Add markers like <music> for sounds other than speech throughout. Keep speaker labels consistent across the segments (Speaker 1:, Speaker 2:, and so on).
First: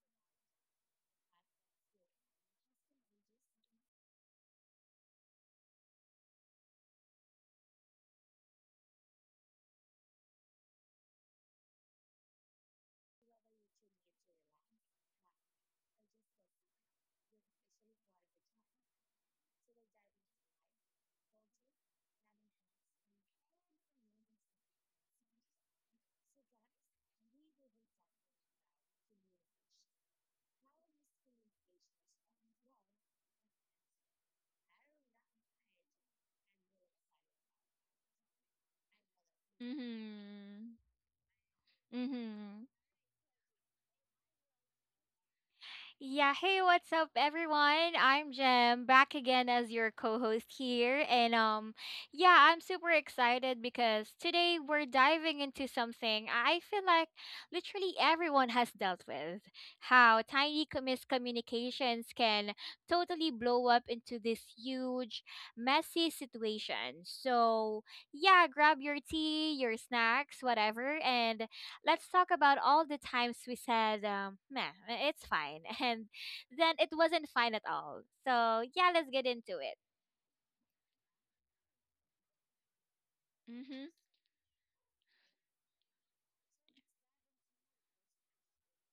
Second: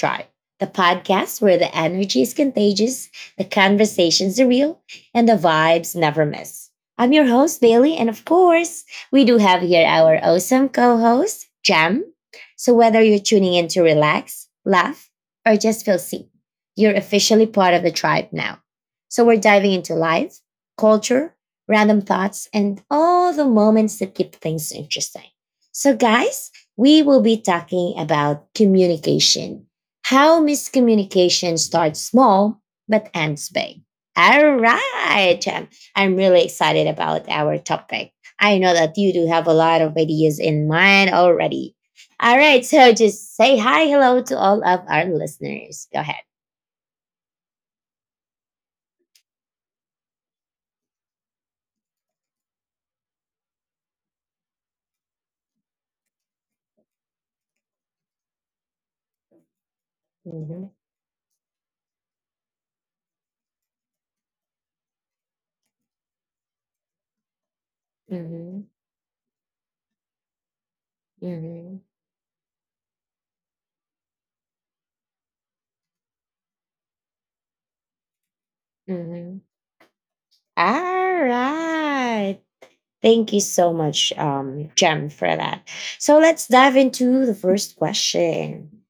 Speaker 1: Tribe, the podcast where the energy is contagious, the conversations are real, and the vibes never miss. I'm your host, Bailey, and of course, we do have here our awesome co host, Jam. So, whether you're tuning in to relax, laugh, or just feel seen, you're officially part of the tribe now. So, we're diving into life, culture, random thoughts, and all the moments that keep things interesting. So, guys, we will be talking about communication, how miscommunication starts small but ends big. All right. I'm really excited about our topic. I know that you do have a lot of ideas in
Speaker 2: Mm-hmm.
Speaker 1: mind already. All right.
Speaker 2: Mm-hmm.
Speaker 1: So just say hi, hello to all of our listeners. Go ahead.
Speaker 2: Yeah, hey, what's up everyone? I'm Jem, back again as your co-host here. And yeah, I'm super excited because today we're diving into something I feel like literally everyone has dealt with. How tiny
Speaker 1: Mhm,
Speaker 2: miscommunications can totally blow up into this huge, messy situation. So, yeah,
Speaker 1: mhm,
Speaker 2: grab your tea, your snacks, whatever, and
Speaker 1: mhm,
Speaker 2: let's talk about all the times we said, meh, eh, it's fine. <laughs> And then it wasn't fine at all. So, yeah, let's get
Speaker 1: mhm.
Speaker 2: into it.
Speaker 1: All right. Thank you so
Speaker 2: Mm-hmm.
Speaker 1: much, Jem, for that. So let's dive into the first question.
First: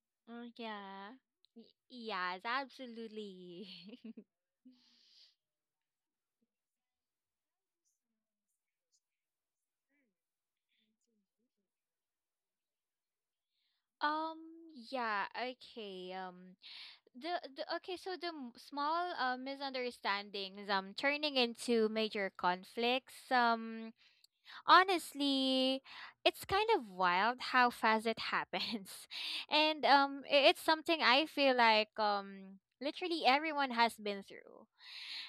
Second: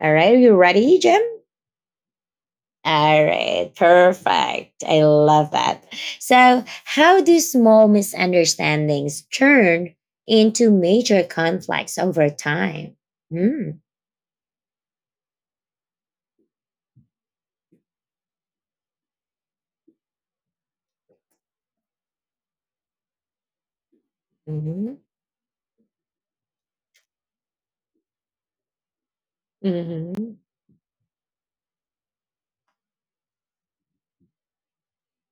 Speaker 1: All right, are
Speaker 2: Oh,
Speaker 1: you ready,
Speaker 2: yeah.
Speaker 1: Jem?
Speaker 2: Y- yes,
Speaker 1: All
Speaker 2: absolutely.
Speaker 1: right,
Speaker 2: <laughs>
Speaker 1: perfect. I love that. So, how do small misunderstandings turn into major conflicts over time? Mm,
Speaker 2: Um, yeah, okay. The, the okay, so the small misunderstandings turning into major conflicts.
Speaker 1: mhm,
Speaker 2: Honestly, it's kind of wild how fast it happens. <laughs> And
Speaker 1: mhm,
Speaker 2: it's something I feel like literally everyone has been through.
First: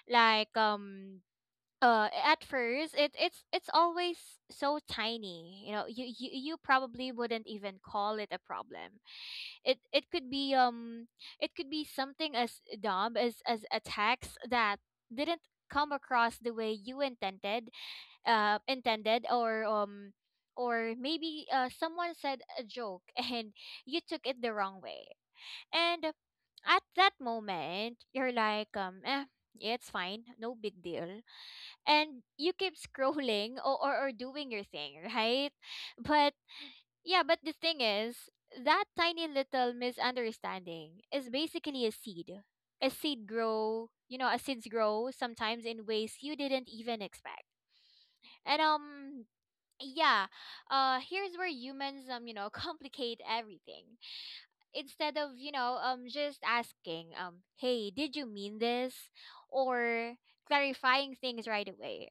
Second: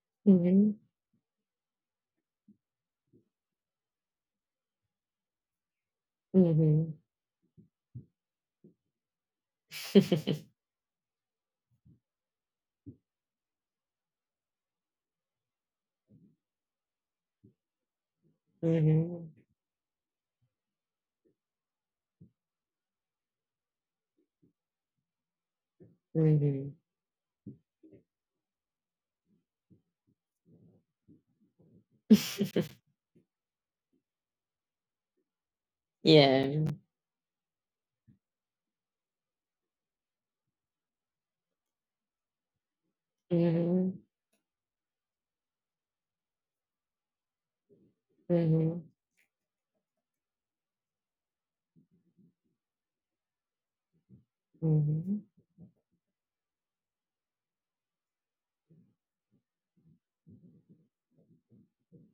Speaker 2: Like
Speaker 1: mhm,
Speaker 2: at first it's always so tiny. You know, you
Speaker 1: mhm,
Speaker 2: probably wouldn't even call it a problem. It it could be
Speaker 1: <laughs>
Speaker 2: um it could be something as dumb as a text that didn't come across the way you intended
Speaker 1: mhm,
Speaker 2: or maybe someone said a joke <laughs> and you took it the wrong way, and
Speaker 1: mhm.
Speaker 2: at that moment you're like, eh, yeah, it's fine, no big deal, and you
Speaker 1: <laughs>
Speaker 2: keep scrolling, or doing your thing, right? But
Speaker 1: Yeah.
Speaker 2: yeah, but the thing is, that tiny little misunderstanding is basically a seed grow
Speaker 1: Mhm,
Speaker 2: a seeds grow sometimes in ways you didn't even expect. And
Speaker 1: mhm,
Speaker 2: yeah here's where humans, you know, <laughs> complicate everything. Instead
Speaker 1: mhm,
Speaker 2: of, just asking, hey, did you mean this, or clarifying things right away,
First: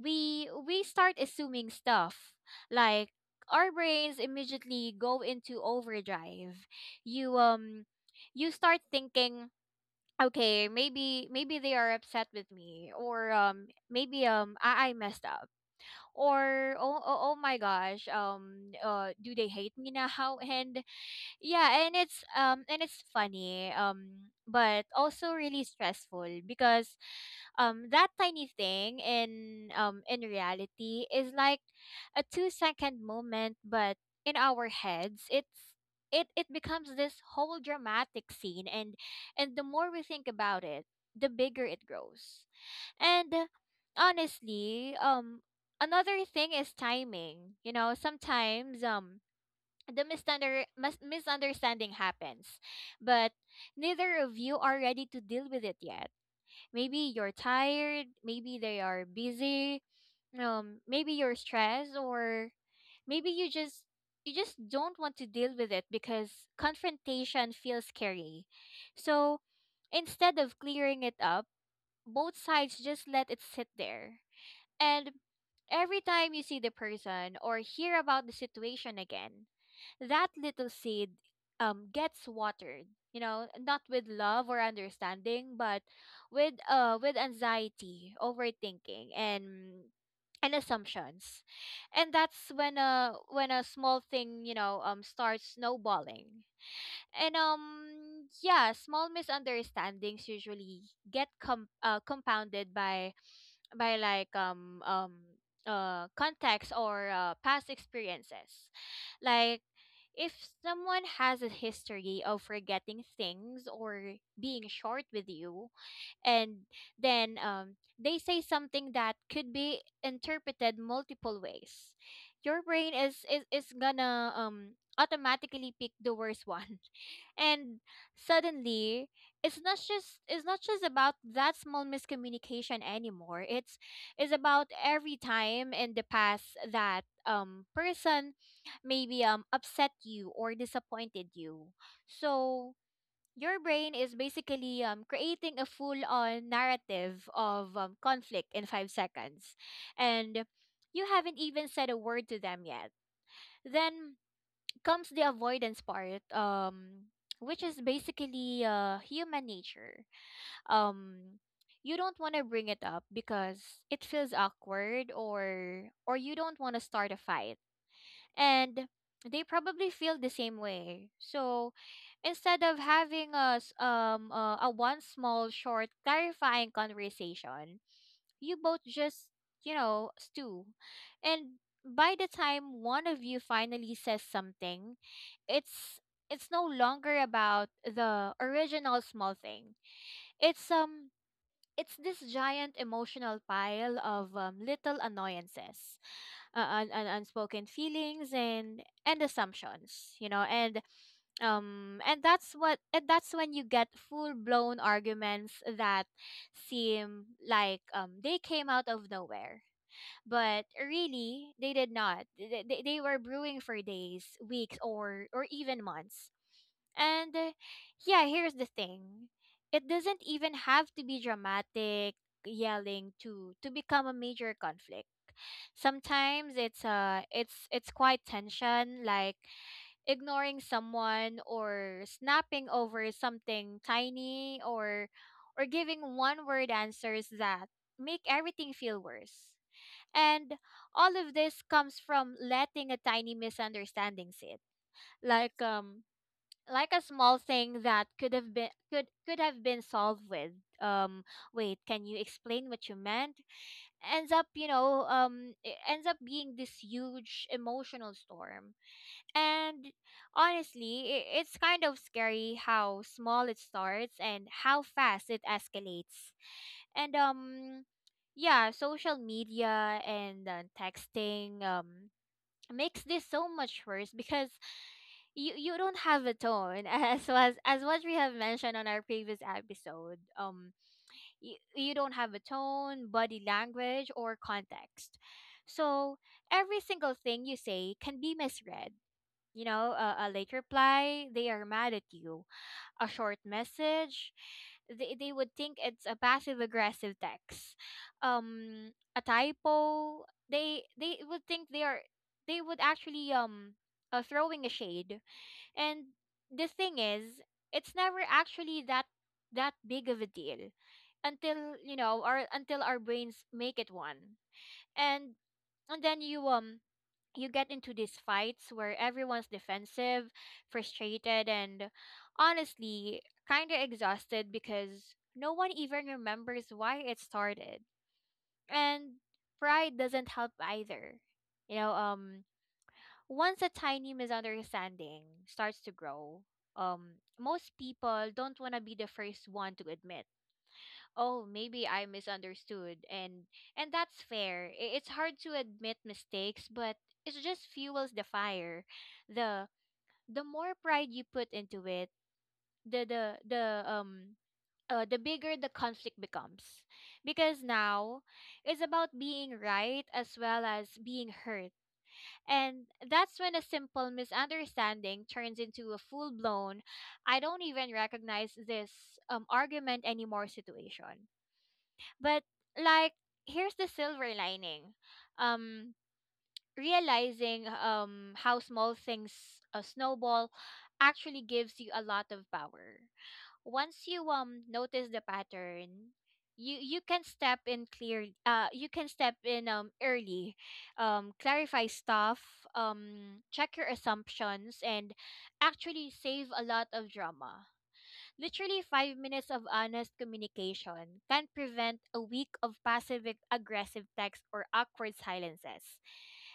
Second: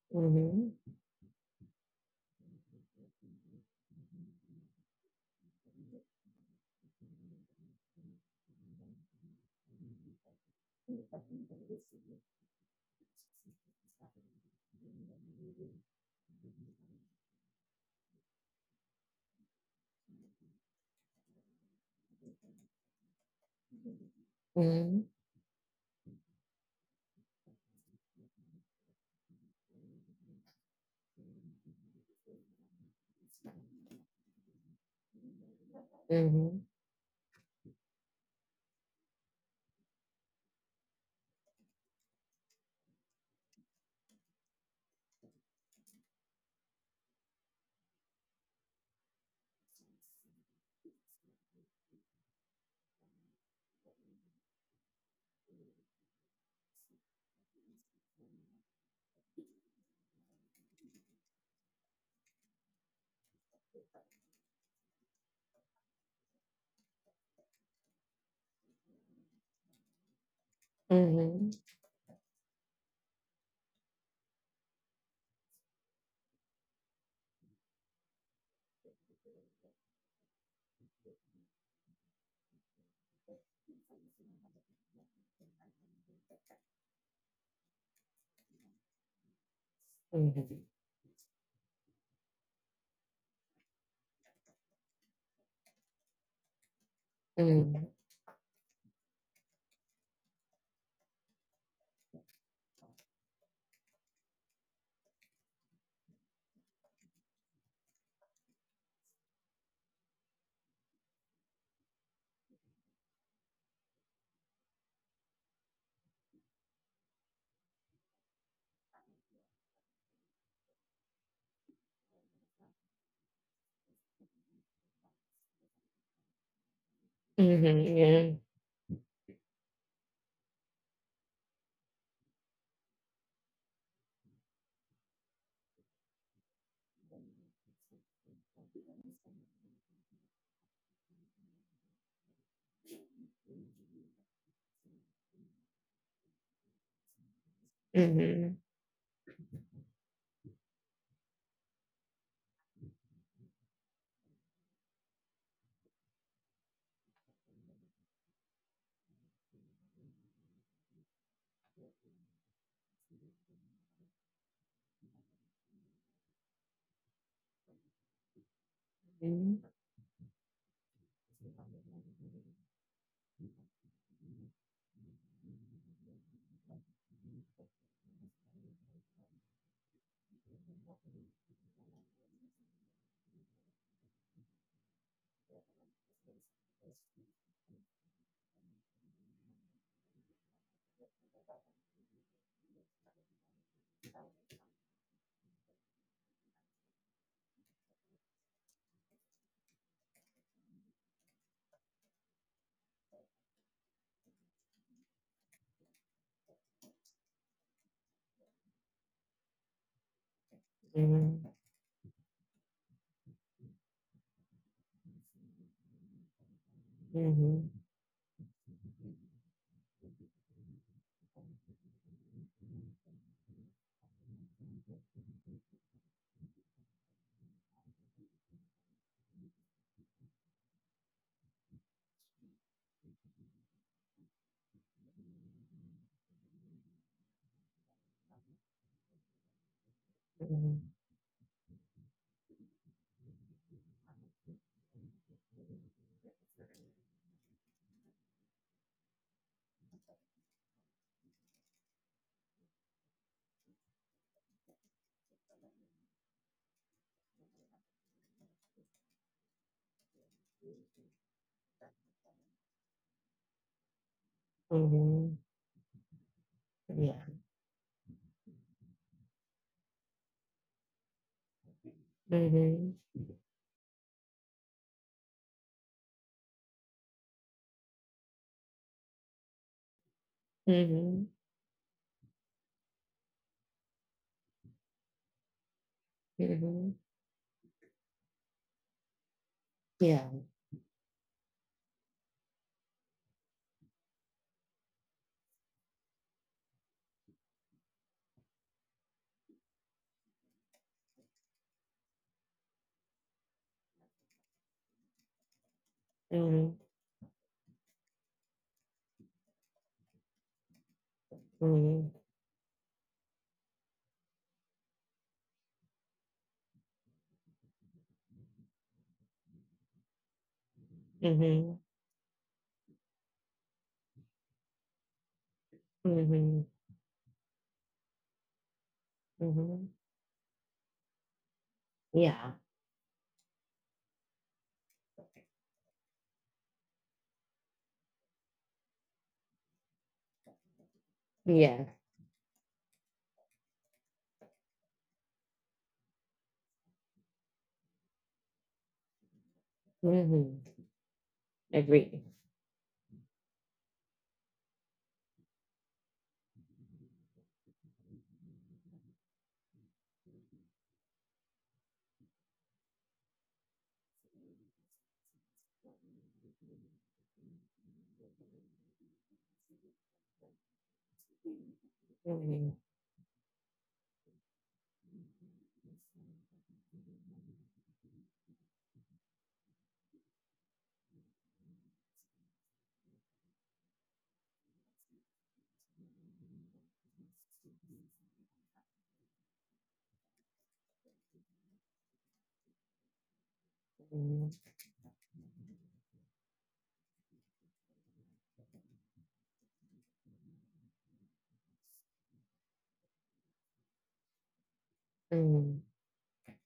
Speaker 2: we
Speaker 1: mhm.
Speaker 2: we start assuming stuff. Like, our brains immediately go into overdrive. You um you start thinking, okay, maybe they are upset with me, or maybe I messed up, or oh my gosh, do they hate me now? <laughs> And yeah, and it's funny, but
Speaker 1: Mhm,
Speaker 2: also really stressful, because that tiny thing in, in reality, is like a 2-second moment, but in our heads it
Speaker 1: mhm,
Speaker 2: becomes this whole dramatic scene. And the more we think about it, the bigger it grows. And honestly, another thing is timing. You know, sometimes the misunderstanding happens, but neither of you are ready to deal with it yet. Maybe you're tired, maybe they are busy, maybe you're stressed, or maybe you just, you just don't want to deal with it because confrontation feels scary. So instead of clearing it up,
Speaker 1: mhm,
Speaker 2: both sides just let it sit there, and every time you see the person or hear about the situation again, that little seed gets watered. You know, not with love or understanding, but with, with anxiety, overthinking, and
Speaker 1: mhm,
Speaker 2: assumptions. And that's when a, when a small thing, you know, starts snowballing. And
Speaker 1: mhm,
Speaker 2: yeah, small misunderstandings usually get compounded by, like context or past experiences. Like, if someone has a history of forgetting things or being short with you, and then, they say something that could be interpreted multiple ways, your brain is gonna, automatically pick the worst one. <laughs> And
Speaker 1: mhm, yeah,
Speaker 2: suddenly, it's not just about that small miscommunication anymore. It's is about every time in the past that person maybe upset you or disappointed you. So your brain is basically, creating a full-on narrative of, conflict
Speaker 1: mhm,
Speaker 2: in 5 seconds, and you haven't even said a word to them yet. Then comes the avoidance part, which is basically, human nature. Um, you don't want to bring it up because it feels awkward, or you don't want to start a fight, and they
Speaker 1: mhm,
Speaker 2: probably feel the same way. So instead of having a one small short clarifying conversation, you both just, stew, and by the time one of you finally says something, it's it's no longer about the original small thing. It's um it's this giant emotional pile of, little annoyances, unspoken feelings, and assumptions, and that's when you get full blown arguments that seem like, they came out of nowhere, but really
Speaker 1: mhm,
Speaker 2: they did not. They were brewing for days, weeks, or even months. And
Speaker 1: mhm,
Speaker 2: yeah, here's the thing. It doesn't even have to be dramatic yelling to become a major conflict. Sometimes it's quite tension, like ignoring someone, or snapping over something tiny, or giving one word answers that make everything feel worse. And all of this comes from letting a tiny misunderstanding sit. Like um like a small thing that could have been, could have been solved with, um wait, can you explain what you meant? Ends up, it ends up being this huge emotional storm. And honestly, it's kind of scary how small it starts and how
Speaker 1: mhm,
Speaker 2: fast
Speaker 1: mhm,
Speaker 2: it escalates. and
Speaker 1: yeah,
Speaker 2: um yeah, social media and, texting,
Speaker 1: mhm,
Speaker 2: makes this so much worse, because you don't have a tone <laughs> as was, as what we have mentioned on our previous episode.
Speaker 1: mhm,
Speaker 2: You don't have a tone, body language, or context, so every
Speaker 1: mhm,
Speaker 2: single thing you say can be misread. You know, a
Speaker 1: yeah,
Speaker 2: late reply, they are mad at you. A short message, they would think it's a passive aggressive text. A typo, they would think they would actually, throwing a shade. And the
Speaker 1: mhm,
Speaker 2: thing is, it's never actually that big of a deal until,
Speaker 1: mhm,
Speaker 2: or until our brains make it one. And and then you get into these fights where everyone's defensive, frustrated,
Speaker 1: mhm,
Speaker 2: and honestly kind of exhausted because no one even remembers
Speaker 1: mhm,
Speaker 2: why it started. And
Speaker 1: mhm,
Speaker 2: pride doesn't help either. You know,
Speaker 1: yeah,
Speaker 2: once a tiny misunderstanding starts to grow, um, most people don't want to be the first one to admit, oh, maybe
Speaker 1: yes,
Speaker 2: I misunderstood. And that's fair. It's hard to admit mistakes, but it just fuels the fire. The the
Speaker 1: mhm,
Speaker 2: more pride you put into it,
Speaker 1: agree,
Speaker 2: the the the um the bigger the conflict becomes, because now it's about being right as well as being hurt, and that's when a simple misunderstanding turns into a full blown, I don't even recognize this, argument anymore situation. But
Speaker 1: mhm,
Speaker 2: like, here's the silver lining. Um Realizing how small things, snowball, actually gives you a lot of power. Once you, notice the pattern, you can step in, early. Clarify stuff, check your
Speaker 1: mhm,
Speaker 2: assumptions, and actually save a lot of drama. Literally, 5 minutes of honest communication can prevent a week of passive, aggressive texts or awkward
Speaker 1: mhm,
Speaker 2: silences.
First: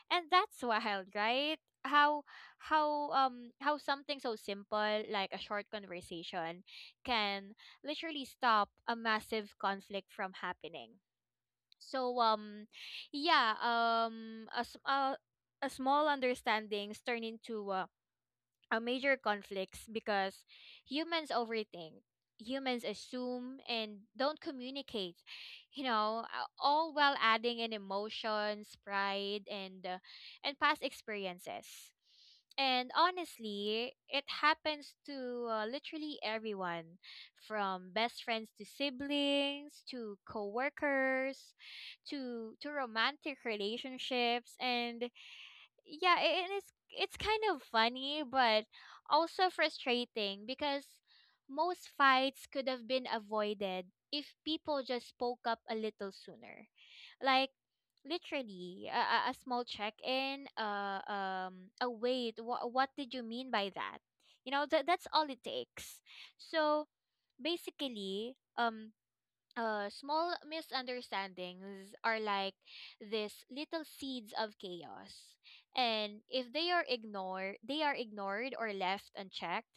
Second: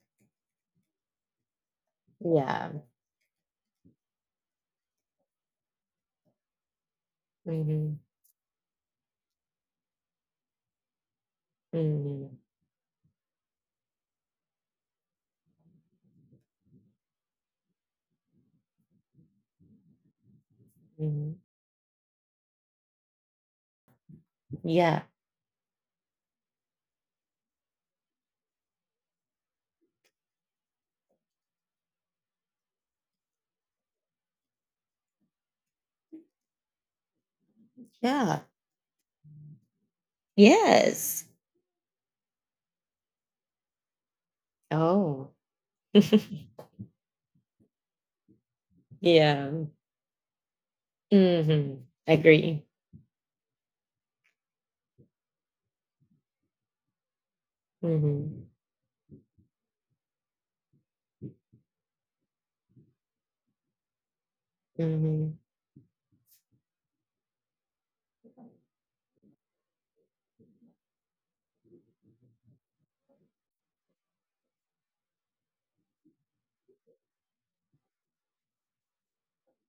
Speaker 2: And that's wild, right? How
Speaker 1: yeah,
Speaker 2: how um how something so simple like a short conversation can
Speaker 1: mhm,
Speaker 2: literally stop a massive conflict from happening. So
Speaker 1: mhm,
Speaker 2: um yeah, a, s- a small understandings turn into, major conflicts because humans
Speaker 1: mhm,
Speaker 2: overthink, humans assume, and don't
Speaker 1: yeah,
Speaker 2: communicate, all while adding in emotions, pride, and, and past experiences. And honestly, it happens to, literally everyone, from best friends,
Speaker 1: yeah,
Speaker 2: to siblings, to
Speaker 1: yes,
Speaker 2: coworkers, to romantic relationships. And
Speaker 1: oh.
Speaker 2: yeah,
Speaker 1: <laughs>
Speaker 2: it's kind of funny, but also
Speaker 1: Yeah.
Speaker 2: frustrating, because most
Speaker 1: Mhm.
Speaker 2: fights could
Speaker 1: Agree.
Speaker 2: have been avoided if people just spoke up a little sooner. Like,
Speaker 1: Mhm.
Speaker 2: literally a small check-in, a wait, what did you mean by that? You know, that's all it
Speaker 1: Mhm.
Speaker 2: takes. So basically, small misunderstandings are like this little seeds of chaos. And if they are ignored, or left unchecked,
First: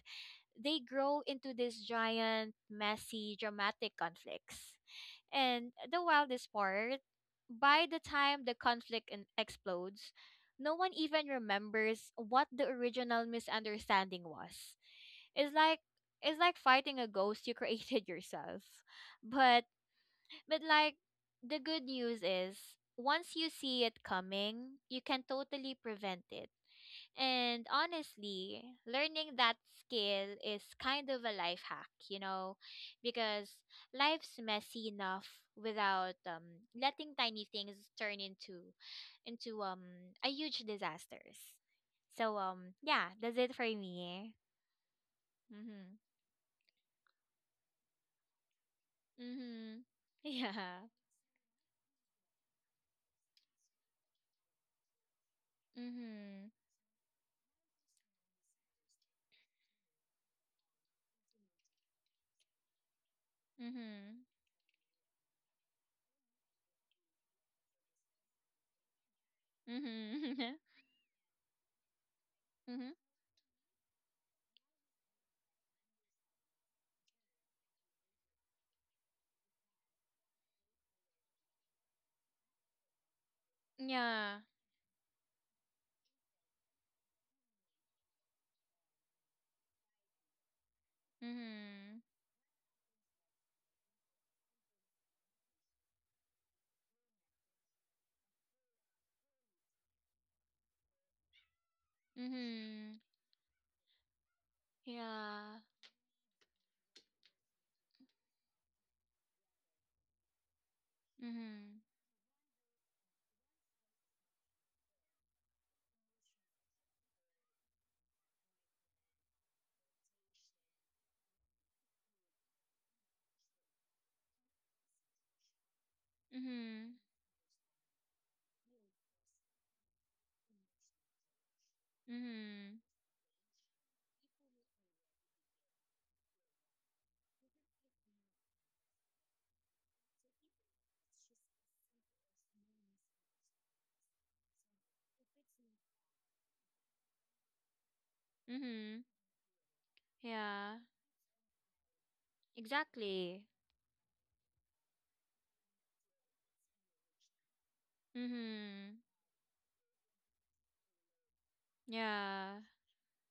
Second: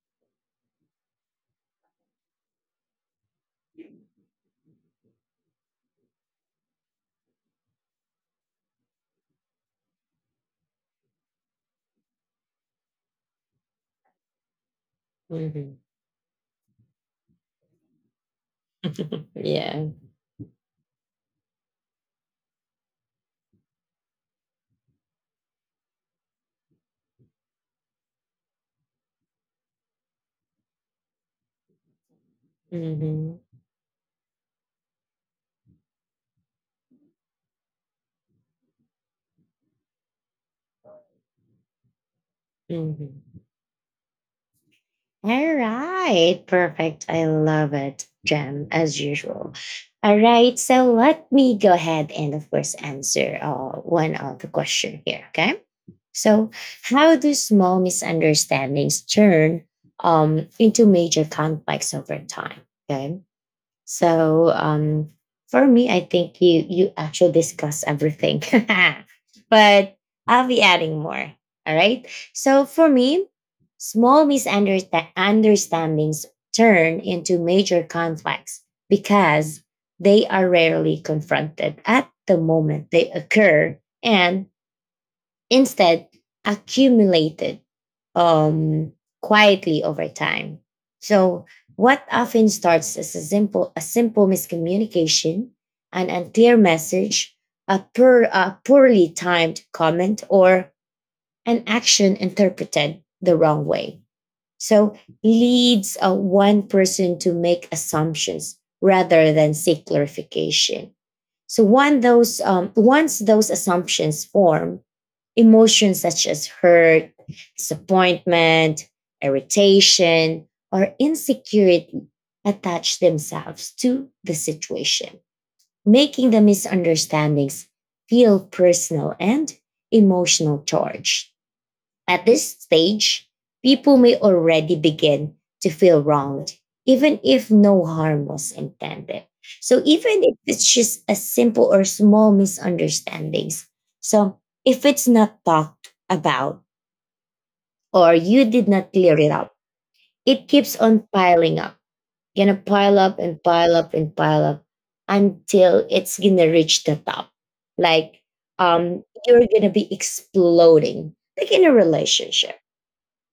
Speaker 2: they grow into this giant, messy, dramatic conflicts. And the wildest part, by the time the conflict explodes, no one even remembers what the original misunderstanding was. It's like
Speaker 1: Mhm.
Speaker 2: it's like fighting a ghost you <laughs> created yourself. But
Speaker 1: Yeah.
Speaker 2: but like, the good news is, once you see it coming, you can totally prevent it. And honestly, learning that skill is kind of a life hack, you know,
Speaker 1: Mhm.
Speaker 2: because life's messy enough without letting tiny things turn into a huge disasters. So yeah, that's
Speaker 1: Mhm.
Speaker 2: it for me.
Speaker 1: All
Speaker 2: Mhm.
Speaker 1: right. Perfect. I love it, Jem, as usual.
Speaker 2: Mhm.
Speaker 1: All
Speaker 2: <laughs>
Speaker 1: right.
Speaker 2: Yeah.
Speaker 1: So let me go ahead and, of course, answer one of the question here. Okay.
Speaker 2: Mhm.
Speaker 1: So, how do small misunderstandings turn into major conflicts over time? Okay.
Speaker 2: Mhm.
Speaker 1: So for me, I think you actually discuss everything, <laughs> but I'll
Speaker 2: Mhm.
Speaker 1: be adding more. All right. So
Speaker 2: <laughs>
Speaker 1: for
Speaker 2: Mhm.
Speaker 1: me, small misunderstandings turn into major conflicts because they are rarely confronted at the moment they occur
Speaker 2: Yeah.
Speaker 1: and instead accumulated um, quietly over time. So,
Speaker 2: Mhm.
Speaker 1: what often starts as a simple miscommunication, an unclear message, a, poor, a poorly timed comment, or an action
Speaker 2: Mhm.
Speaker 1: interpreted the wrong way. So,
Speaker 2: Yeah.
Speaker 1: leads one person to make assumptions rather than seek clarification. So,
Speaker 2: Mhm.
Speaker 1: one those, once those assumptions form, emotions such as hurt, disappointment, irritation, or insecurity attach themselves to the situation, making the
Speaker 2: Mhm.
Speaker 1: misunderstandings feel personal and emotional charged. At this
Speaker 2: Mhm.
Speaker 1: stage, people may already begin to feel wronged, even if no harm was intended. So even if it's just a simple or small misunderstandings, so if it's not talked about or you did not
Speaker 2: Mhm.
Speaker 1: clear it up, it keeps
Speaker 2: Yeah.
Speaker 1: on piling up, gonna pile up and
Speaker 2: Exactly.
Speaker 1: pile up and pile up until it's gonna reach the top. Like
Speaker 2: Mhm.
Speaker 1: you're gonna be exploding, like in a relationship.
Speaker 2: Yeah.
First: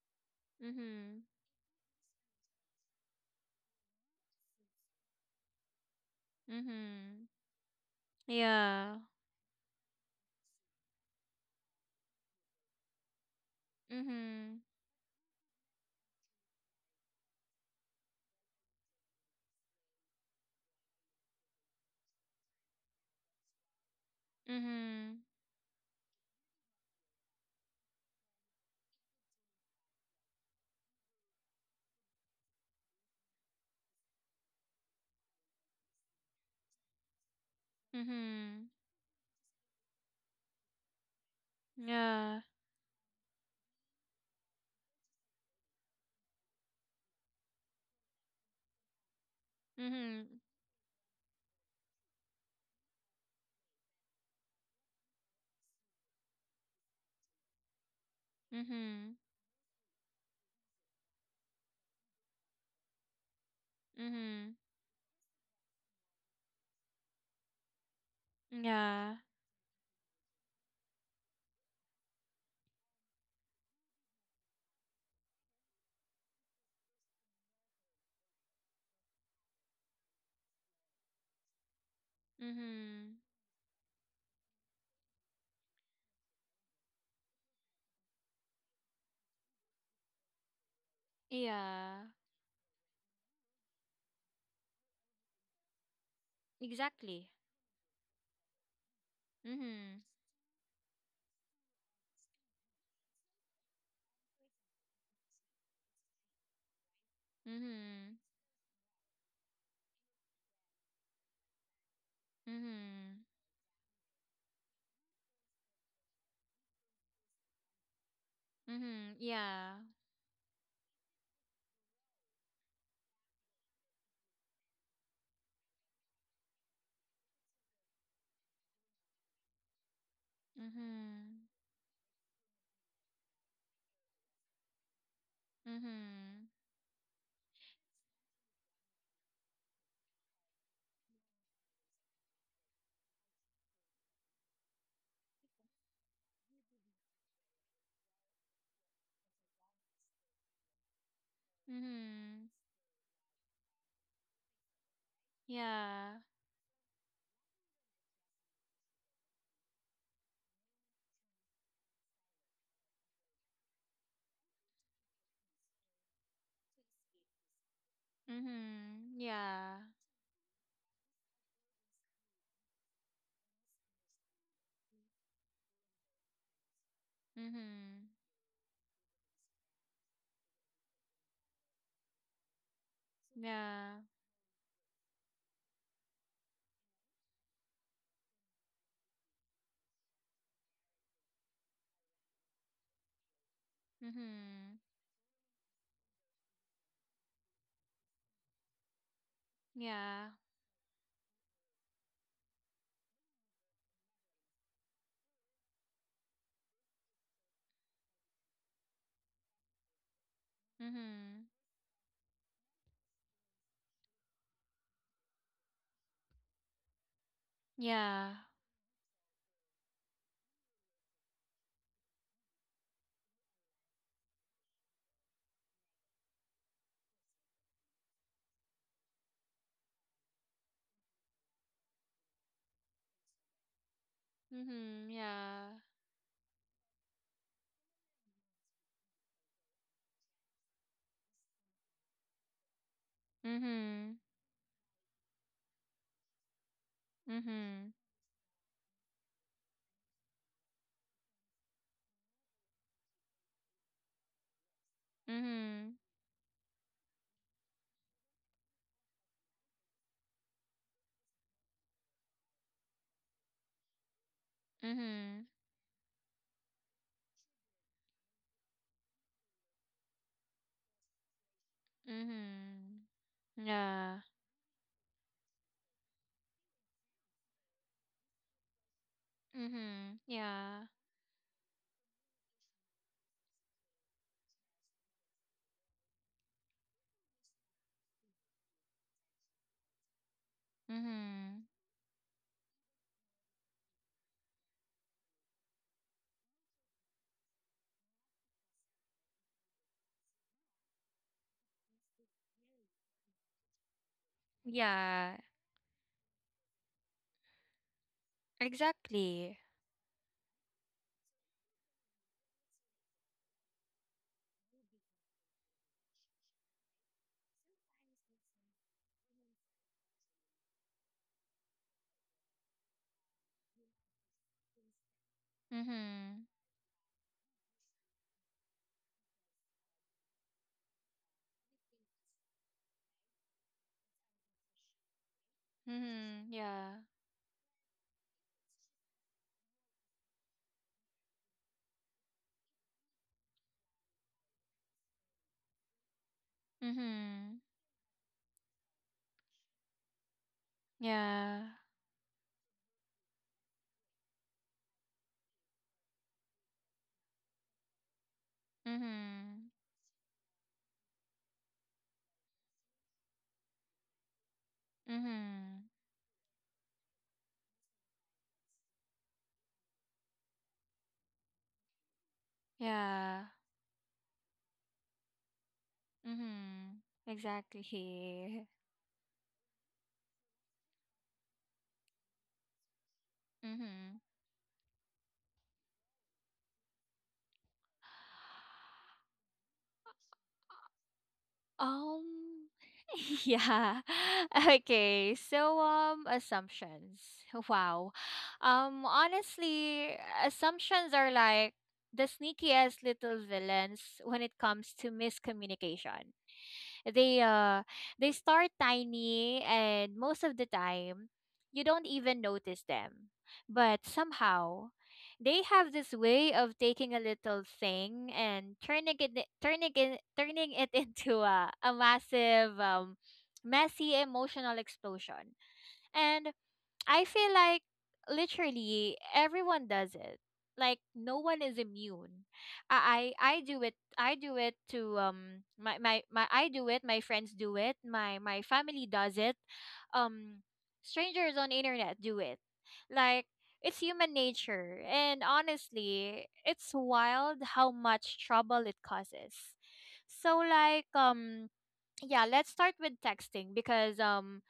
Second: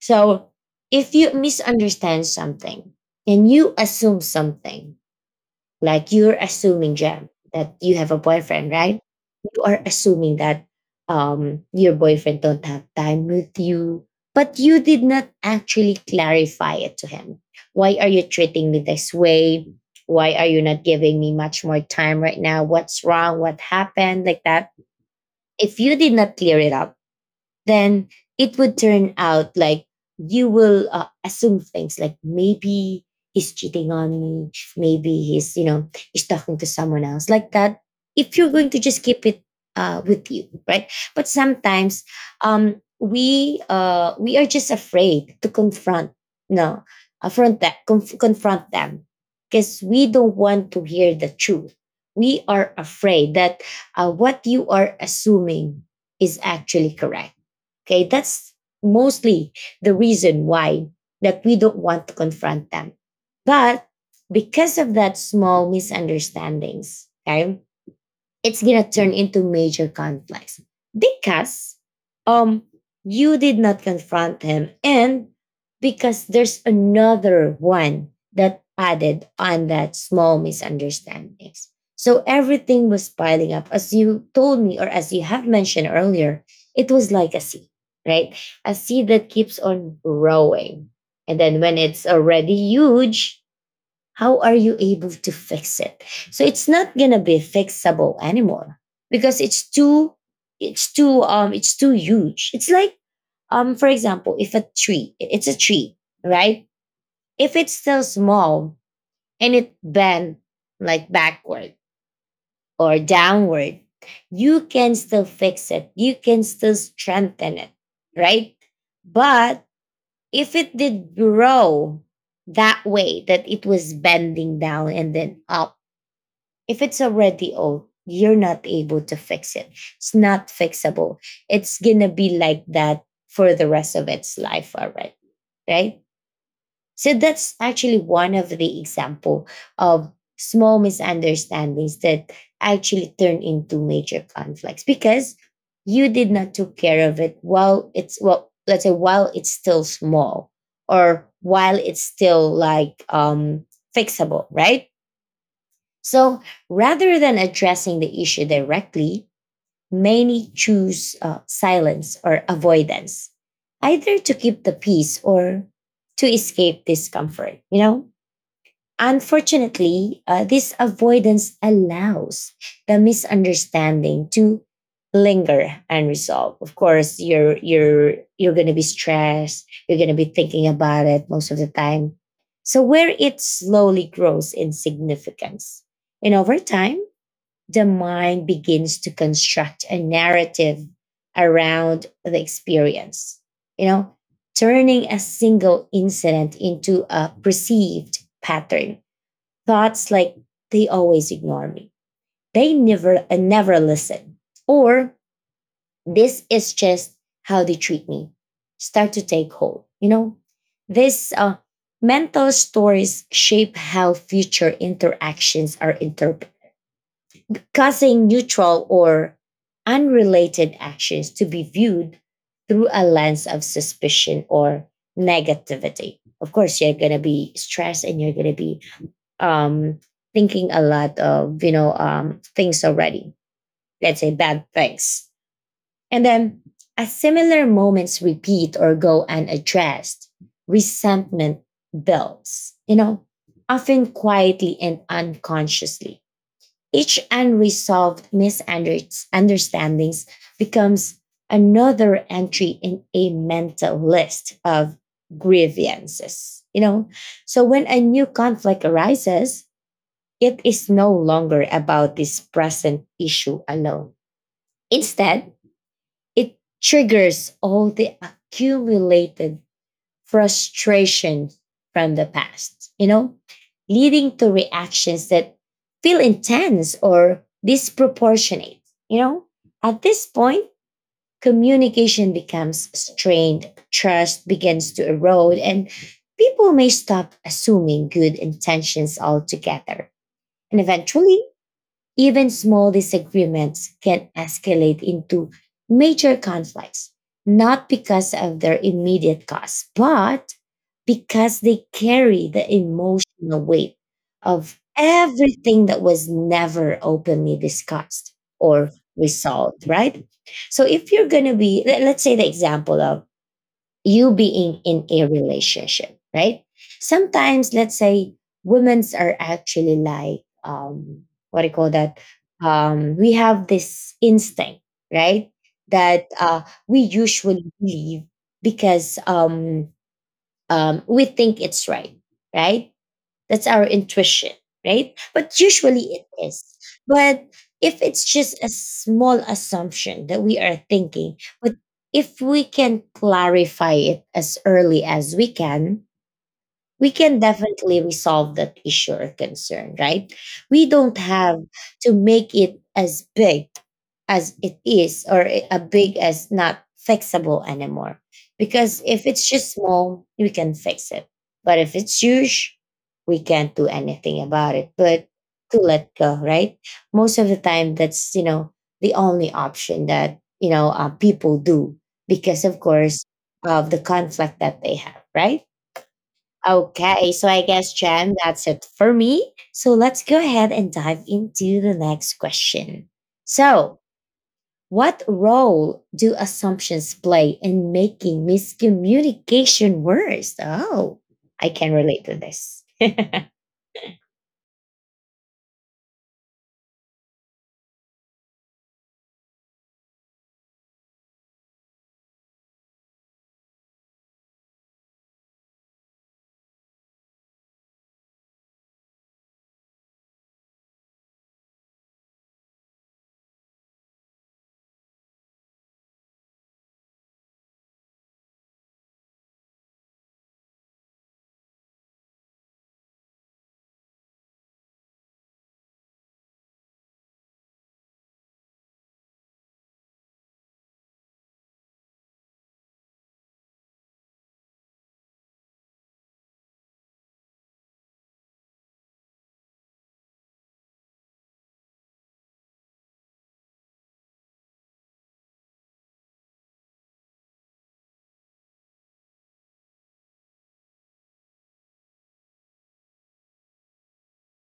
Speaker 1: So if
Speaker 2: Mhm.
Speaker 1: you misunderstand something and you assume something, like you're assuming,
Speaker 2: Mhm.
Speaker 1: Jam, that you have a boyfriend,
Speaker 2: Yeah.
Speaker 1: right? You are assuming that your boyfriend don't have time with you, but
Speaker 2: Mhm.
Speaker 1: you did not actually clarify it to him. Why are you treating me this way? Why are you not giving me much more time right now? What's wrong? What happened? Like that.
Speaker 2: Mhm.
Speaker 1: If you did not clear it up, then it would turn out like you will assume things like maybe he's cheating on me, maybe he's, you know, he's talking to someone else, like that, if you're
Speaker 2: Mhm.
Speaker 1: going to just keep it with you, right? But sometimes
Speaker 2: Yeah.
Speaker 1: we are just afraid to confront, no, affront, that confront them, because we don't
Speaker 2: Mhm.
Speaker 1: want to hear the truth. We are afraid that what you are assuming is actually correct. Okay, that's
Speaker 2: Mhm.
Speaker 1: mostly the reason why that we don't want to confront them. But
Speaker 2: Mhm.
Speaker 1: because of that small misunderstandings, okay, it's gonna turn
Speaker 2: Yeah.
Speaker 1: into major conflicts because um you did not confront him, and because there's another one that added on that small misunderstandings, so everything was
Speaker 2: Mhm.
Speaker 1: piling up, as you told me, or as you have mentioned earlier, it was like a sea, right? A sea that keeps on growing, and then when
Speaker 2: Yeah.
Speaker 1: it's already huge, how are you able to fix it? So it's not going to
Speaker 2: Exactly.
Speaker 1: be fixable anymore, because it's
Speaker 2: Mhm.
Speaker 1: too it's too um it's too huge. It's like for example, if a tree, it's a tree, right? If it's still
Speaker 2: Mhm.
Speaker 1: small and it bent like backward or
Speaker 2: Mhm.
Speaker 1: downward, you can still fix it, you can still strengthen it, right?
Speaker 2: Mhm.
Speaker 1: But
Speaker 2: Yeah.
Speaker 1: if it did grow that way, that it was bending down and then up, if it's already old, you're not able to fix it. It's not fixable.
Speaker 2: Mhm.
Speaker 1: It's gonna be like that for the rest of its life already, right?
Speaker 2: Mhm.
Speaker 1: So that's actually one of the example of small misunderstandings that actually turn into major conflicts because you did not took care of it while it's, well, let's say, while it's still small, or while it's
Speaker 2: Mhm.
Speaker 1: still like fixable, right?
Speaker 2: Yeah.
Speaker 1: So rather than addressing the issue directly, many choose silence or avoidance, either to keep the peace or to escape discomfort, you know?
Speaker 2: Mhm. Yeah.
Speaker 1: Unfortunately, this avoidance allows the misunderstanding to linger unresolved. Of course, you're
Speaker 2: Mhm.
Speaker 1: you're you're going to be stressed. You're going to be thinking about it most of the time. So where it
Speaker 2: Yeah.
Speaker 1: slowly grows in significance, and over time, the mind begins to construct a narrative around the experience. You know,
Speaker 2: Mhm.
Speaker 1: turning a single incident into a perceived pattern. Thoughts
Speaker 2: Yeah.
Speaker 1: like, they always ignore me. They never, never listen. Or, this is just how they treat me. Start to take hold. You know, this
Speaker 2: Mhm.
Speaker 1: mental stories shape how future interactions are interpreted, causing
Speaker 2: Yeah.
Speaker 1: neutral or unrelated actions to be viewed through a lens of suspicion or negativity. Of course, you're going to be stressed and you're going to be um, thinking a lot of, you know, things already. Let's say bad
Speaker 2: Mhm.
Speaker 1: things,
Speaker 2: Yeah.
Speaker 1: and then as similar moments repeat or go unaddressed, resentment builds. You know, often
Speaker 2: Mhm.
Speaker 1: quietly and unconsciously. Each
Speaker 2: Mhm.
Speaker 1: unresolved misunderstandings becomes another entry in a mental list of
Speaker 2: Mhm.
Speaker 1: grievances. You know, so when a new conflict arises, it is no longer about this present issue alone.
Speaker 2: Mhm.
Speaker 1: Instead, it triggers all the accumulated frustration from the past,
Speaker 2: Mhm.
Speaker 1: you know,
Speaker 2: Yeah.
Speaker 1: leading to reactions that feel intense or disproportionate. You know, at
Speaker 2: Mhm.
Speaker 1: this point,
Speaker 2: Yeah.
Speaker 1: communication becomes strained, trust begins to erode, and people may stop assuming good intentions altogether. And eventually,
Speaker 2: Mhm.
Speaker 1: even small disagreements can escalate into major conflicts, not because of their immediate cause, but because they carry the emotional weight of
Speaker 2: Yeah.
Speaker 1: everything that was never openly discussed or
Speaker 2: Exactly.
Speaker 1: resolved, right? So if you're going to be, let's say the example of you being in a relationship, right? Sometimes, let's say, women's are actually like, what do you call that? We have this instinct, right? That
Speaker 2: Mhm.
Speaker 1: we usually believe because we think it's right, right? That's our intuition, right? But usually it
Speaker 2: Mhm.
Speaker 1: is.
Speaker 2: Yeah.
Speaker 1: But if it's just a small assumption that we are thinking, but if we can clarify it as early as we can
Speaker 2: Mhm.
Speaker 1: definitely resolve that issue or concern, right? We don't
Speaker 2: Yeah.
Speaker 1: have to make it as big as it is, or a big as not fixable anymore. Because if it's
Speaker 2: Mhm.
Speaker 1: just small, we can fix it. But if it's huge, we can't do anything about it. But to
Speaker 2: Mhm.
Speaker 1: let go, right? Most of the time, that's, you know, the only option that, you know, people do because, of course,
Speaker 2: Yeah.
Speaker 1: of the conflict that they have, right?
Speaker 2: Mhm.
Speaker 1: Okay, so I
Speaker 2: Exactly.
Speaker 1: guess, Jan, that's
Speaker 2: <laughs>
Speaker 1: it for me. So let's go ahead and dive into the next question. So,
Speaker 2: Mhm.
Speaker 1: what role do assumptions play in making miscommunication worse? Oh, I can relate to
Speaker 2: Um,
Speaker 1: this.
Speaker 2: <laughs> yeah. <laughs> Okay. Assumptions. <laughs> Wow. Honestly, assumptions are like the sneakiest little villains when it comes to miscommunication. They uh they start tiny, and most of the time you don't even notice them. But somehow they have this way of taking a little thing and turning it <laughs> into a massive messy emotional explosion, and I feel like literally everyone does it. Like no one is immune. I do it. I do it to my, my my I do it. My friends do it. My family does it. Um, strangers on internet do it. Like it's human nature, and honestly, it's wild how much trouble it causes. So yeah, let's start with texting because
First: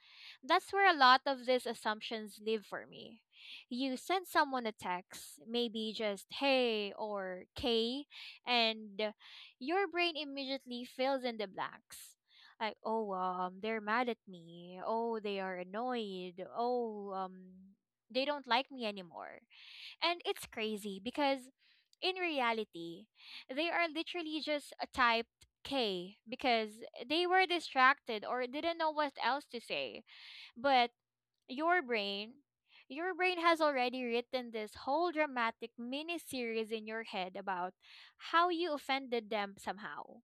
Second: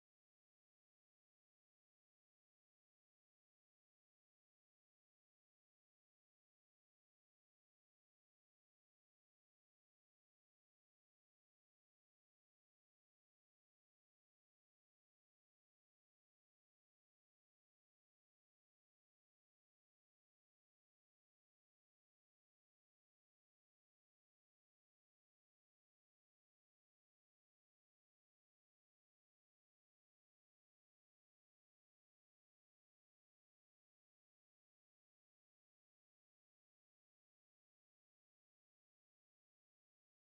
Speaker 2: that's where a lot of these assumptions live for me. You send someone a text, maybe just hey or K, and your brain immediately fills in the blanks. Like, oh, they're mad at me. Oh, they are annoyed. Oh, they don't like me anymore. And it's crazy because in reality, they are literally just typed K because they were distracted or didn't know what else to say. But your brain, your brain has already written this whole dramatic mini series in your head about how you offended them somehow.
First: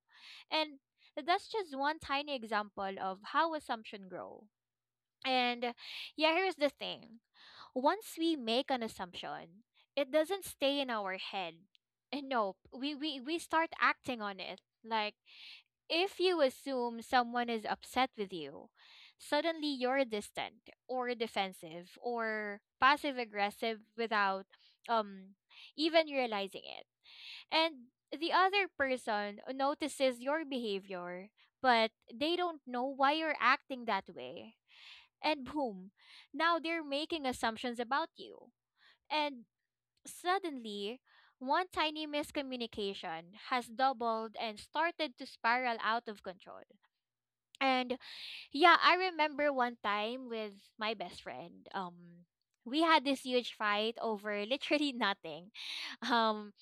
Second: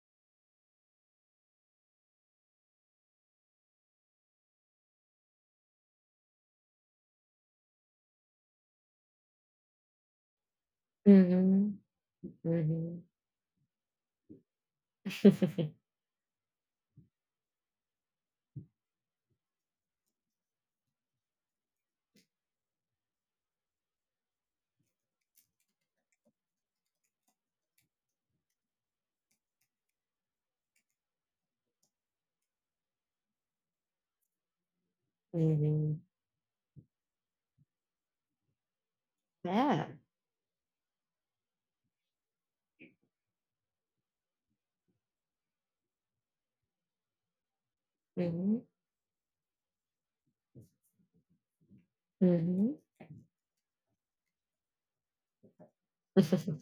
Speaker 2: And that's just one tiny example of how assumption grow. And yeah, here's the thing. Once we make an assumption, it doesn't stay in our head.
Speaker 1: Mhm.
Speaker 2: And nope, we,
Speaker 1: Mhm.
Speaker 2: we, we start acting on it. Like,
Speaker 1: Mhm. <laughs>
Speaker 2: if you assume someone is upset with you, suddenly you're distant or defensive or passive aggressive without um even realizing it. And the other person notices your behavior, but they don't know why you're acting that way. And boom, now they're making assumptions about you. And
Speaker 1: Yeah.
Speaker 2: suddenly, one tiny miscommunication has doubled and started to spiral out of control. And
Speaker 1: Mhm.
Speaker 2: yeah, I remember one time with my best friend.
Speaker 1: Mhm.
Speaker 2: We had this huge fight over literally nothing. <laughs> Um,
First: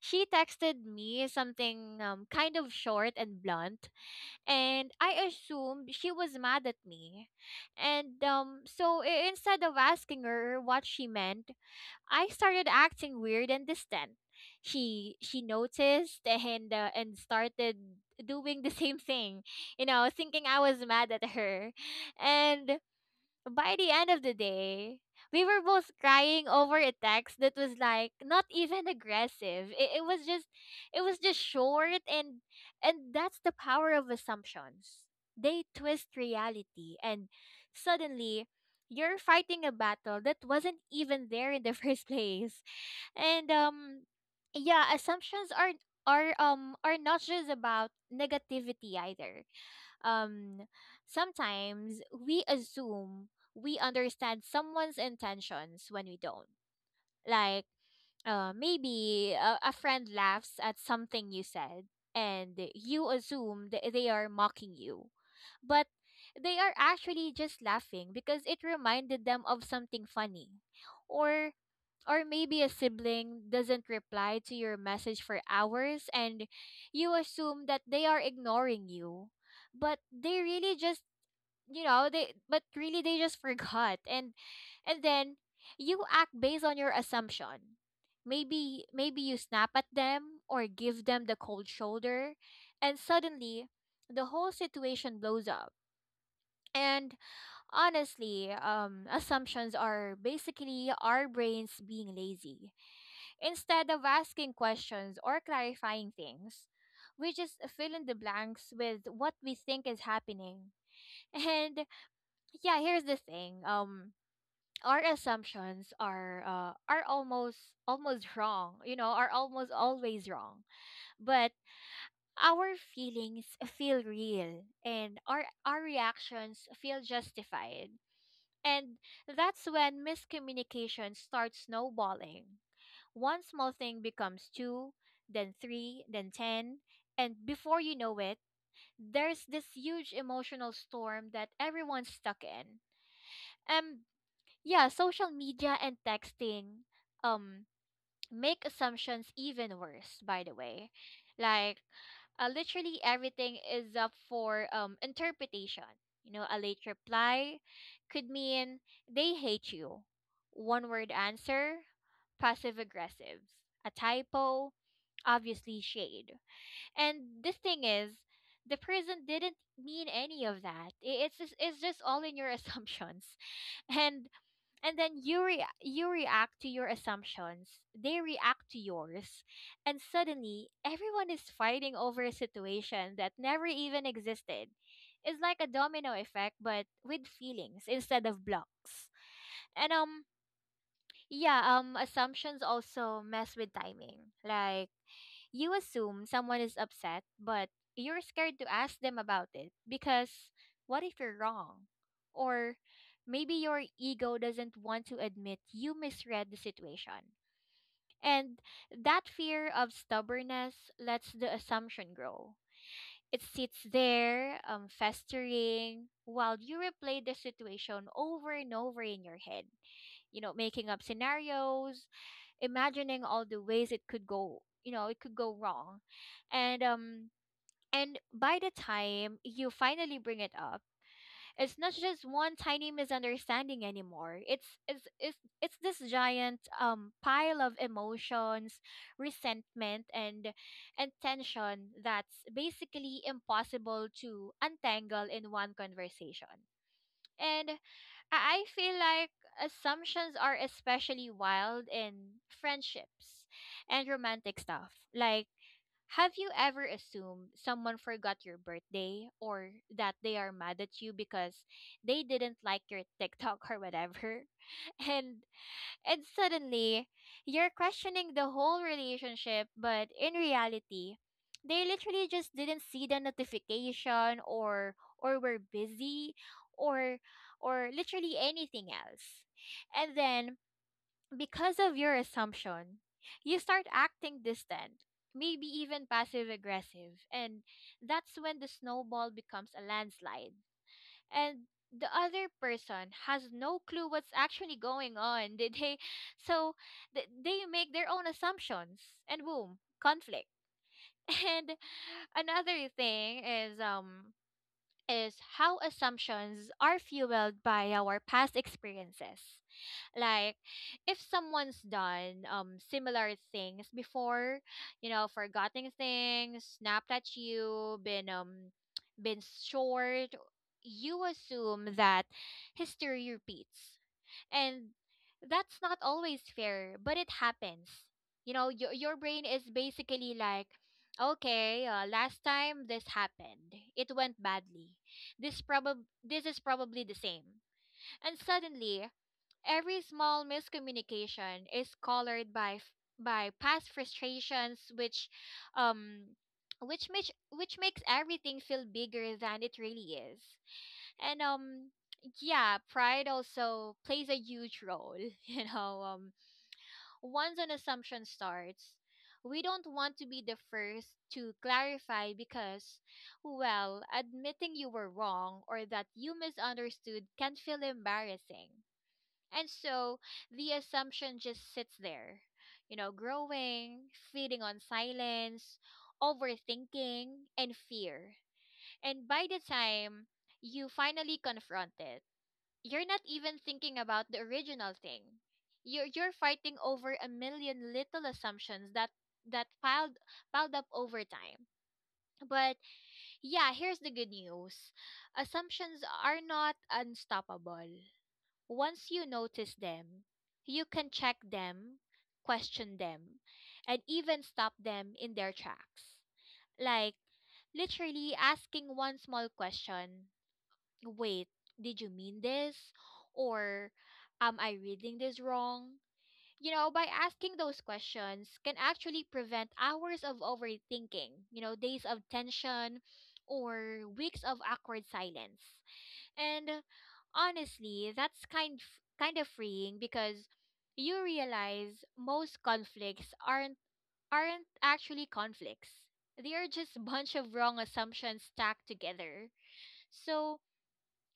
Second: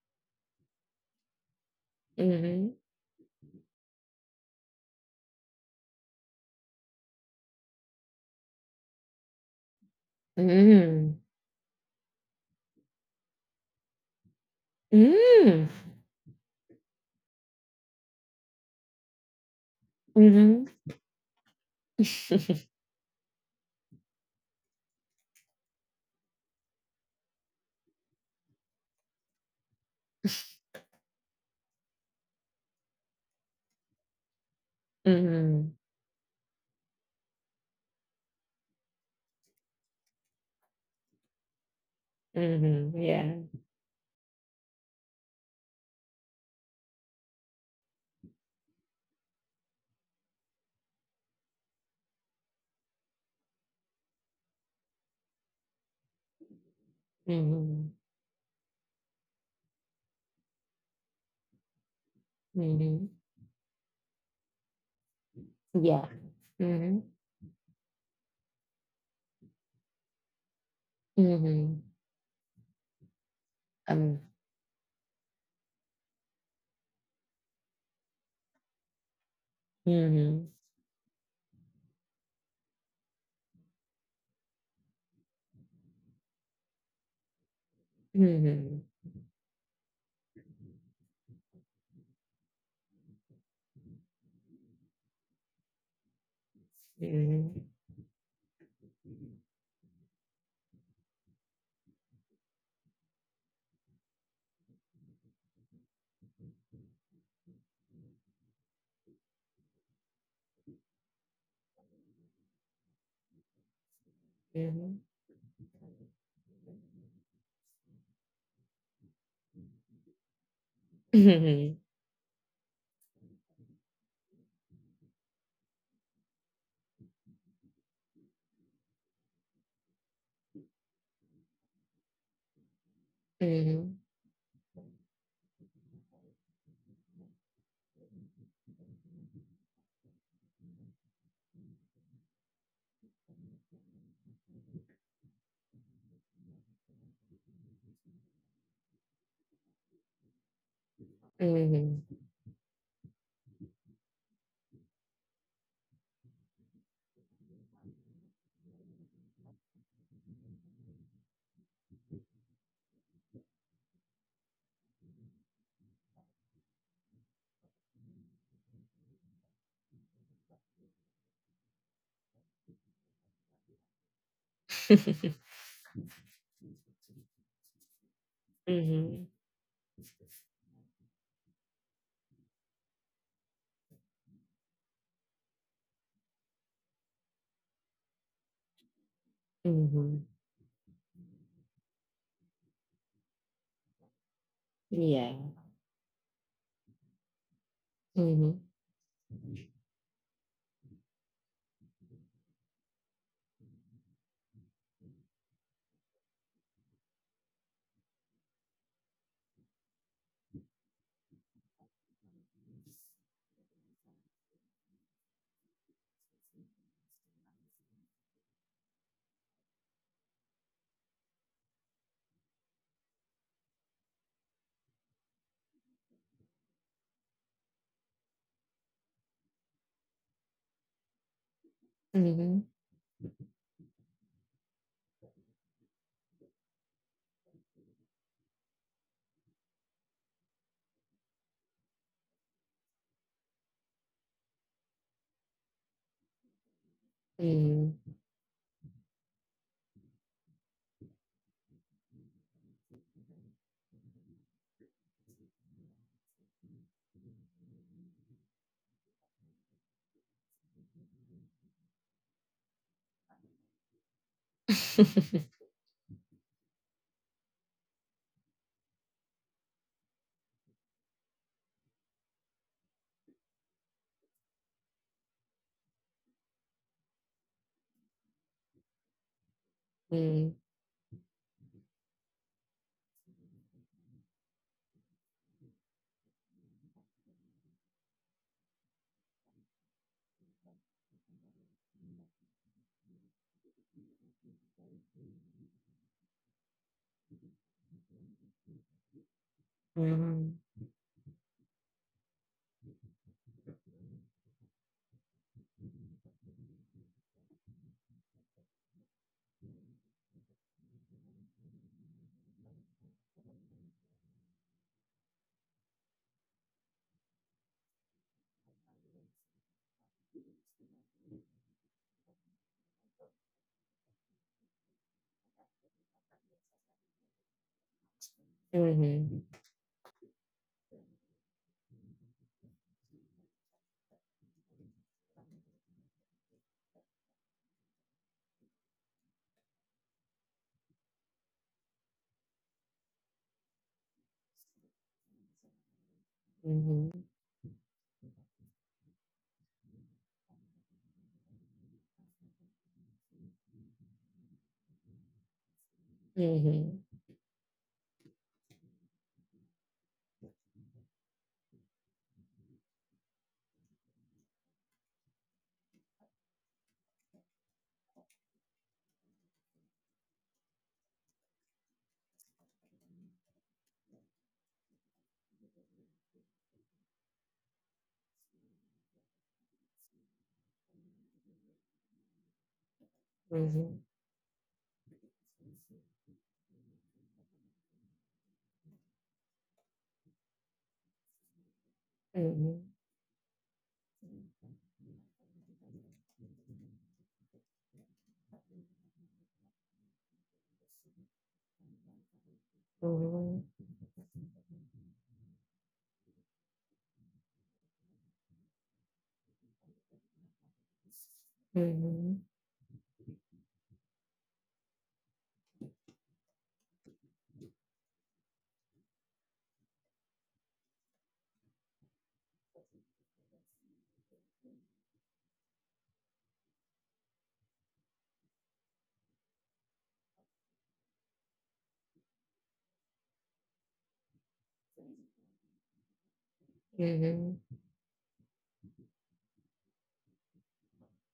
Speaker 2: she texted me something
Speaker 1: Mhm.
Speaker 2: kind of
Speaker 1: Mm.
Speaker 2: short and blunt, and I assumed she was mad at me. And so instead of asking her what she meant, I started acting weird and distant. She
Speaker 1: Mm.
Speaker 2: noticed and started doing the same thing, you know, thinking I
Speaker 1: Mhm.
Speaker 2: was mad at her. And by the end of the day, we were both crying over a text that was like not even aggressive. It was just short, and that's the power of assumptions.
Speaker 1: Mhm.
Speaker 2: They
Speaker 1: Mhm. <laughs>
Speaker 2: twist reality and suddenly you're fighting a battle that wasn't even there in the <laughs> first place.
Speaker 1: <laughs> Yeah.
Speaker 2: And yeah, assumptions are not just about negativity either. Um, sometimes we assume we understand someone's intentions when we don't. Like,
Speaker 1: Mhm.
Speaker 2: maybe a friend laughs at something you said, and you
Speaker 1: Mhm.
Speaker 2: assume that they are mocking you. But
Speaker 1: Yeah.
Speaker 2: they are
Speaker 1: Mhm.
Speaker 2: actually just laughing because it reminded them of something funny. Or
Speaker 1: Mhm.
Speaker 2: or maybe a sibling doesn't
Speaker 1: Um.
Speaker 2: reply to your message for hours, and you assume that they are ignoring you. But they
Speaker 1: Mhm.
Speaker 2: really just, you know, they but really they just <laughs> forgot, and then you act based on your assumption. Maybe
Speaker 1: Mhm.
Speaker 2: maybe you snap at them or give them the cold shoulder, and suddenly the whole situation blows up. And
Speaker 1: Mhm.
Speaker 2: honestly, assumptions are basically our brains being lazy instead of asking questions or clarifying things. We just fill in the blanks with what we think is happening. <laughs> And yeah, here's the thing. Our
Speaker 1: Mhm.
Speaker 2: assumptions are almost wrong, you know, are almost always wrong. But
Speaker 1: Mhm. <laughs>
Speaker 2: our feelings feel real, and our reactions feel justified. And that's when miscommunication starts snowballing. One small thing
Speaker 1: Mhm.
Speaker 2: becomes two, then three, then ten, and before you know it, there's this huge emotional storm that everyone's stuck in. Um yeah, social media and texting Um make assumptions even worse, by the way. Like,
Speaker 1: Mhm.
Speaker 2: literally everything is up for interpretation. You know, a late reply could mean they hate you, one word answer, passive aggressive, a typo, obviously shade. And this thing is, the person didn't mean any of that. I- it's just all in your <laughs> assumptions, and and then
Speaker 1: <laughs>
Speaker 2: you react to your assumptions, they react to
Speaker 1: Mhm.
Speaker 2: yours, and suddenly everyone is fighting over a situation that never even existed. It's like a domino effect but with feelings instead of blocks. And
Speaker 1: Mhm.
Speaker 2: yeah, assumptions also mess with timing. Like,
Speaker 1: Yeah.
Speaker 2: you assume someone is upset, but you're scared to
Speaker 1: Mhm.
Speaker 2: ask them about it because what if you're wrong? Or maybe your ego doesn't want to admit you misread the situation. And that fear of stubbornness lets the assumption grow. It sits there, festering, while you replay the situation over and over in your head, you know, making up scenarios, imagining all the ways it could go you know it could go wrong. And and by the time you finally bring it up, it's not just one
Speaker 1: Mhm.
Speaker 2: tiny misunderstanding anymore. It's this giant pile of emotions, resentment, and tension that's basically impossible to untangle in one conversation. And
Speaker 1: Mhm.
Speaker 2: I feel like assumptions are especially wild in friendships and romantic stuff. Like, have you ever assumed someone forgot your birthday or that they are mad at you because they didn't like your TikTok or whatever? <laughs> And
Speaker 1: <laughs>
Speaker 2: and suddenly, you're questioning the whole relationship, but in reality, they literally just didn't see the notification, or were busy, or or literally anything else. And then because of your assumption, you start acting distant, maybe even passive aggressive, and that's when the snowball becomes a landslide, and the other person has no clue what's actually going on. <laughs> So they make their own assumptions, and boom, conflict.
Speaker 1: Mhm.
Speaker 2: <laughs> And another thing is how assumptions are fueled by our past experiences. Like, if someone's done similar things before, you know, forgotten things, snapped at you, been short, you assume that history repeats. And that's not always fair, but it happens. You know, your brain
Speaker 1: Mhm.
Speaker 2: is basically like, okay, last time this happened it went badly, this prob this is probably the same. And suddenly every small miscommunication is colored by by past frustrations, which, um,
Speaker 1: Mhm.
Speaker 2: which makes everything feel bigger than it really is. And yeah, pride also plays a huge role. <laughs> You know,
Speaker 1: Mhm.
Speaker 2: once an assumption starts, we don't want to be the first to clarify, because well, admitting you were wrong or that you misunderstood can feel embarrassing. And so the assumption just sits there, you know, growing, feeding on silence, overthinking, and fear. And by the time you finally confront it, you're not even thinking about the original thing. You're fighting over a million little assumptions that that piled piled up over time. But
Speaker 1: Mhm.
Speaker 2: yeah, here's the good news. Assumptions are not unstoppable. Once you notice them, you can check them, question them,
Speaker 1: Mhm. Mhm.
Speaker 2: and even stop them in their tracks. Like, literally asking one small question. Wait, did you mean
Speaker 1: Mhm.
Speaker 2: this? Or am I reading this wrong? You know, by asking those questions can actually prevent hours of overthinking, you know, days of tension or weeks of awkward silence. And honestly, that's kind of freeing, because you realize most conflicts aren't actually conflicts. They are just <laughs> a bunch of
Speaker 1: Mhm.
Speaker 2: wrong
Speaker 1: Mhm.
Speaker 2: assumptions stacked together. So,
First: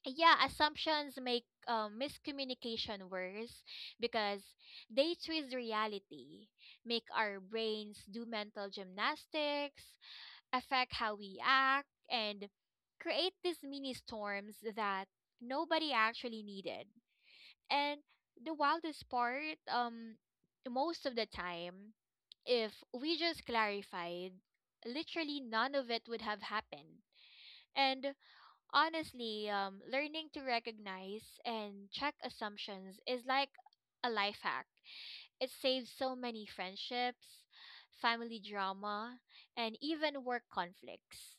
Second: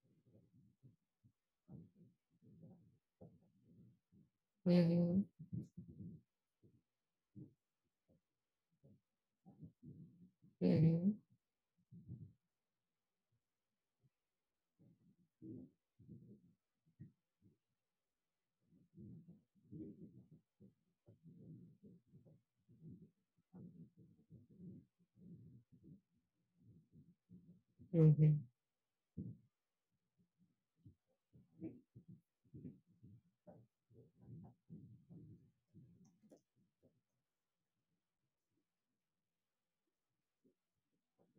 Speaker 2: yeah, assumptions make miscommunication worse because they
Speaker 1: Mhm.
Speaker 2: twist reality, make our brains do mental gymnastics,
Speaker 1: Mhm.
Speaker 2: affect how
Speaker 1: Mhm.
Speaker 2: we act, and create these mini storms that nobody actually needed. And the wildest part, most of the time, if we just clarified, literally none of it would have happened. And honestly, learning to recognize and check assumptions is like a life hack. It saves so many friendships, family drama, and even work conflicts.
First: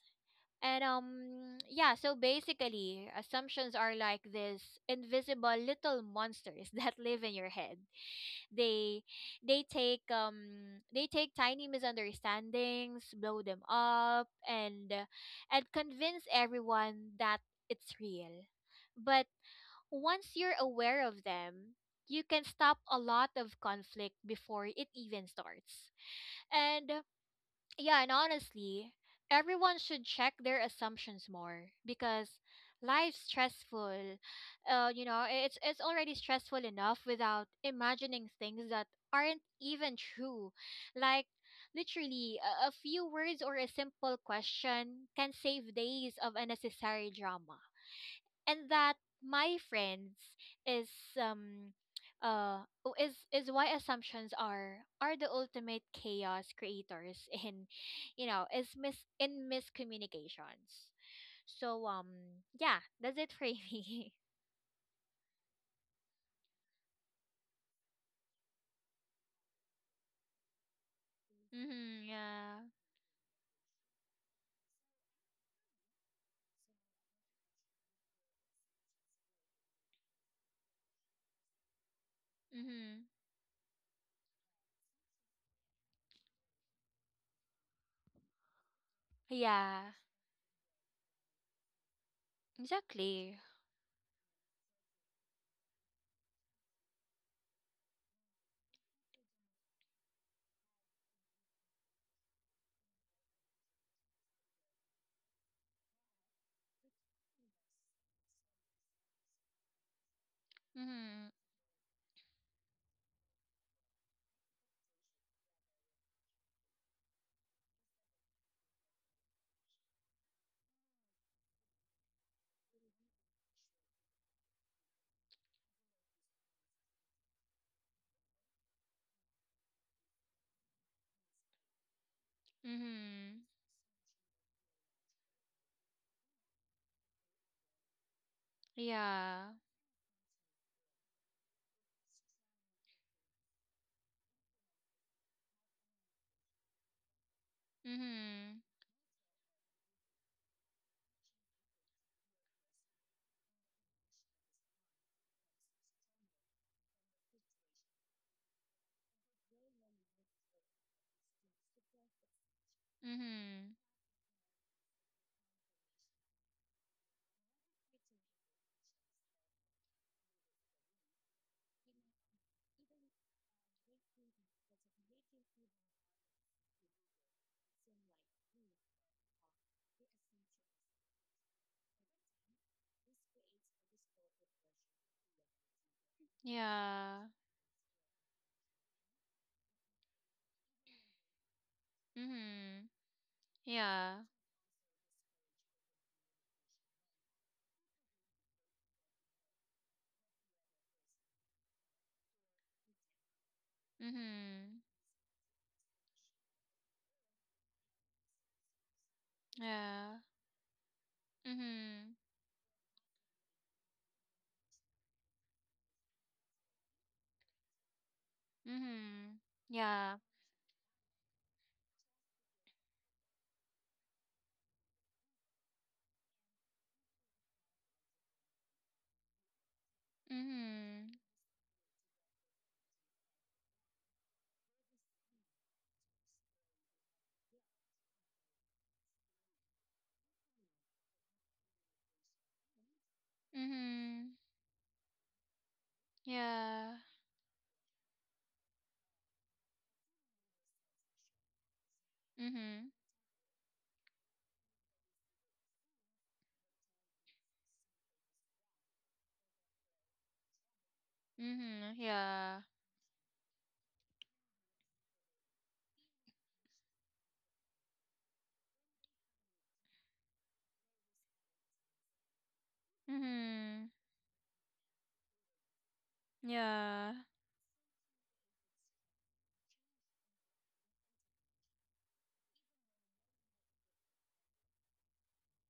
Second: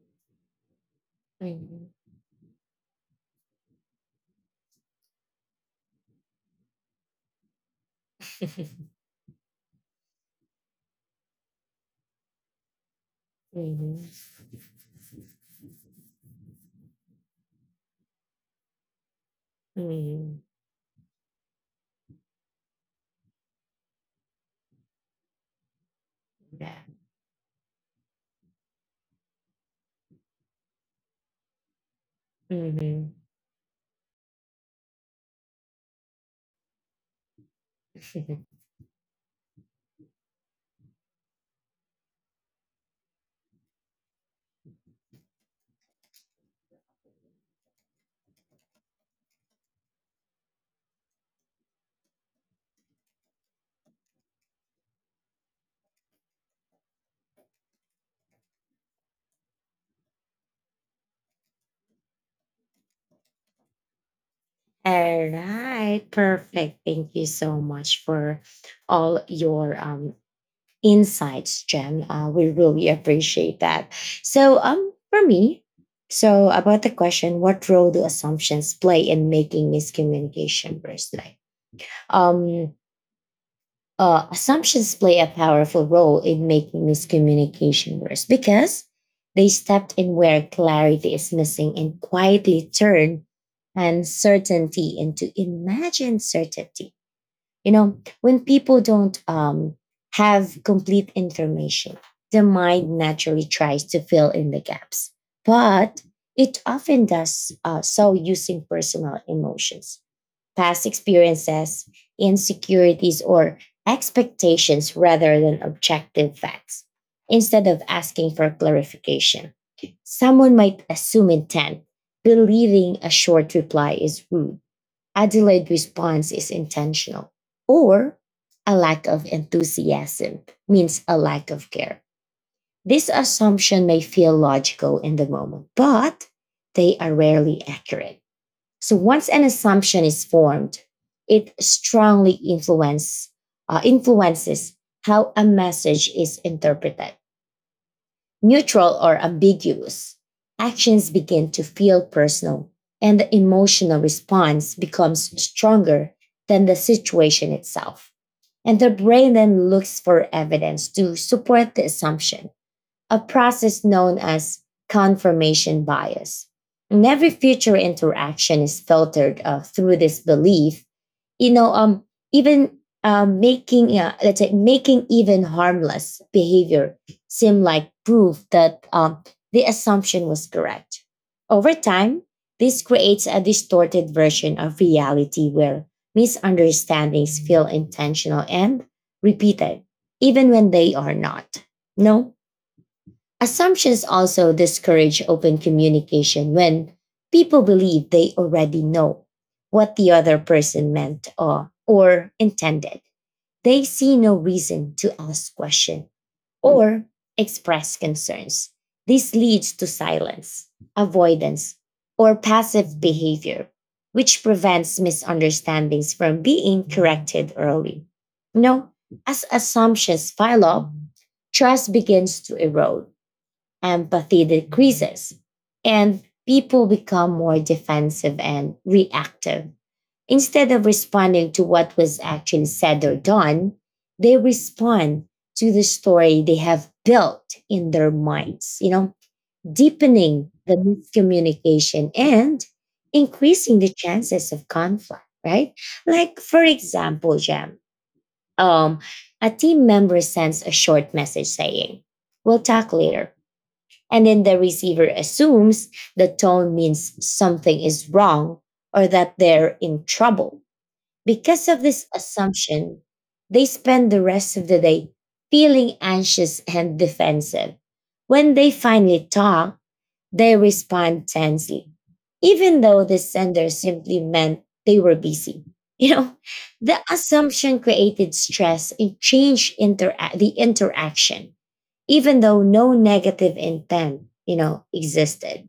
Speaker 2: And
Speaker 1: Mhm.
Speaker 2: yeah, so basically assumptions are like this invisible little monsters <laughs> that live in your head.
Speaker 1: <laughs>
Speaker 2: They they take tiny misunderstandings, blow them
Speaker 1: Mhm.
Speaker 2: up, and convince everyone that it's real. But once
Speaker 1: Mhm.
Speaker 2: you're aware of them, you can stop a lot of conflict before it even starts.
Speaker 1: Yeah.
Speaker 2: And yeah, and honestly, everyone should check their assumptions more, because
Speaker 1: Mhm.
Speaker 2: life's stressful. You know, it's already stressful enough without imagining
Speaker 1: <laughs>
Speaker 2: things that aren't even true. Like literally, a few words or a simple question can save days of unnecessary drama. And that, my friends, is um is why assumptions are the ultimate chaos creators in, you know is mis in miscommunications. So yeah, that's it for me.
Speaker 1: All right, perfect. Thank you so much for all your
Speaker 2: <laughs>
Speaker 1: insights,
Speaker 2: Hmm.
Speaker 1: Jen. We
Speaker 2: Yeah.
Speaker 1: really appreciate that. So, for me, so about the question, what role do assumptions play in making miscommunication worse? Like, um,
Speaker 2: Hmm.
Speaker 1: assumptions play a powerful role in making miscommunication worse because they
Speaker 2: Yeah.
Speaker 1: stepped in where clarity is missing and quietly turn
Speaker 2: Exactly.
Speaker 1: uncertainty into imagined certainty. You know, when people don't, have complete information, the mind naturally tries to fill in the gaps, but it often does, so using personal emotions, past
Speaker 2: Mm-hmm.
Speaker 1: experiences, insecurities, or expectations rather than objective facts. Instead of asking for clarification, someone might assume intent, believing a short reply is rude, a delayed response is intentional, or a lack of enthusiasm means a lack of care. This
Speaker 2: Hmm.
Speaker 1: assumption may feel logical in the moment, but they are rarely accurate. So once
Speaker 2: Yeah.
Speaker 1: an assumption is formed, it influences how a message is interpreted.
Speaker 2: Hmm.
Speaker 1: Neutral or ambiguous actions begin to feel personal and the emotional response becomes stronger than the situation itself. And the brain then looks for evidence to support the assumption, a
Speaker 2: Hmm.
Speaker 1: process known as confirmation bias. And every future interaction is filtered through this belief, you know, even making, yeah, let's say, making even harmless behavior seem like proof that the assumption was correct. Over time, this creates a distorted version of reality where
Speaker 2: Yeah.
Speaker 1: misunderstandings feel intentional and repeated, even when they are not. No.
Speaker 2: Hmm.
Speaker 1: Assumptions
Speaker 2: Yeah.
Speaker 1: also discourage open communication. When people believe they already know what the other person meant or intended, they see no
Speaker 2: Hmm.
Speaker 1: reason to ask questions or express concerns. This leads to
Speaker 2: Yeah.
Speaker 1: silence, avoidance,
Speaker 2: Mhm.
Speaker 1: or passive behavior, which prevents misunderstandings from being corrected early. You know,
Speaker 2: Mhm.
Speaker 1: as
Speaker 2: Yeah.
Speaker 1: assumptions pile up, trust begins to erode, empathy decreases, and people become more defensive and reactive. Instead of
Speaker 2: Mhm.
Speaker 1: responding to what was actually said or done, they respond to the story they have built in their minds, you know, deepening the miscommunication and increasing the
Speaker 2: Mhm.
Speaker 1: chances of conflict, right? Like, for
Speaker 2: Yeah.
Speaker 1: example, Jam, um, a team member sends a short message saying, "We'll
Speaker 2: Mhm.
Speaker 1: talk later," and then the receiver assumes the tone means something is wrong or that they're in trouble. Because of
Speaker 2: Mhm.
Speaker 1: this
Speaker 2: Yeah.
Speaker 1: assumption, they spend the rest of the day feeling anxious and defensive. When they finally talk, they respond tensely, even though the sender
Speaker 2: Mhm.
Speaker 1: simply meant they were busy. <laughs> You know, the
Speaker 2: Yeah.
Speaker 1: assumption created stress and changed the interaction even though no negative intent, you know, existed.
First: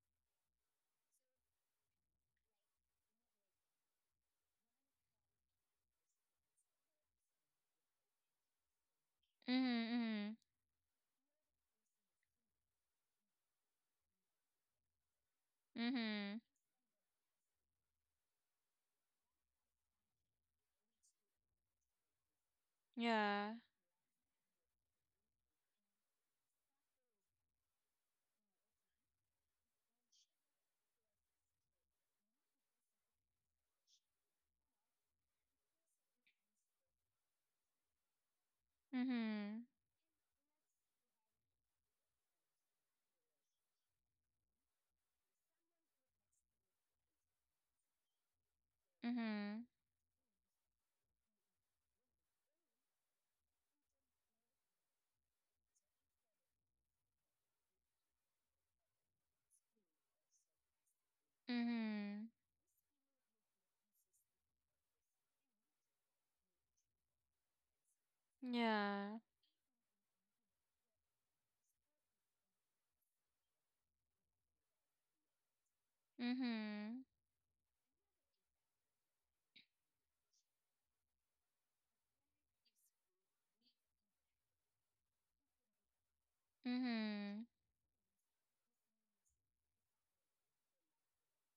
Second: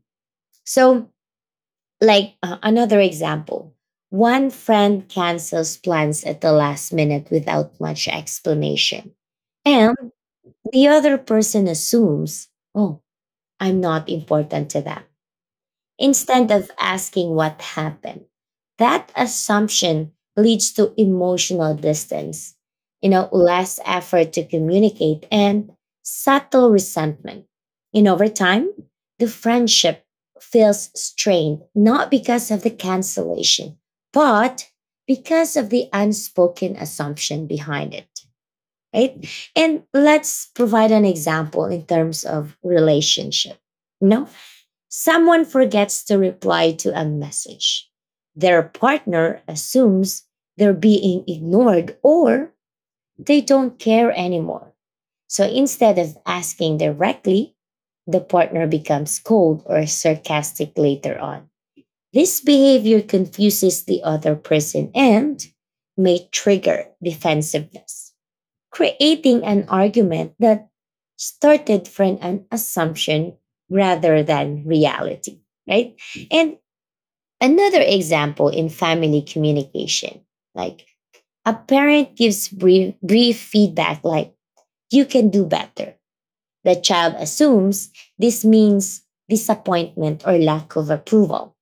Speaker 1: So, another example, one friend cancels plans at the last minute without much explanation. And
Speaker 2: Mhm.
Speaker 1: the other person assumes, "Oh, I'm not important to them,"
Speaker 2: Mhm.
Speaker 1: instead of asking what happened. That assumption leads to emotional distance, you know, less effort to communicate and subtle resentment. And over time, the friendship feels strained, not because of the cancellation, but because of the unspoken assumption behind it, right? And let's provide an example in terms of relationship. You know, someone forgets to reply to a message. Their partner assumes they're being ignored or they don't care anymore. So instead of asking directly, the partner becomes cold or sarcastic later on.
Speaker 2: Mhm.
Speaker 1: This behavior confuses the other person and may trigger defensiveness,
Speaker 2: Yeah.
Speaker 1: creating an argument that started from an assumption rather than reality, right? And
Speaker 2: Mhm.
Speaker 1: another example in family communication, like a parent gives brief feedback like, "You can do better." The
Speaker 2: Mhm.
Speaker 1: child
Speaker 2: Mhm.
Speaker 1: assumes this means disappointment or lack of approval,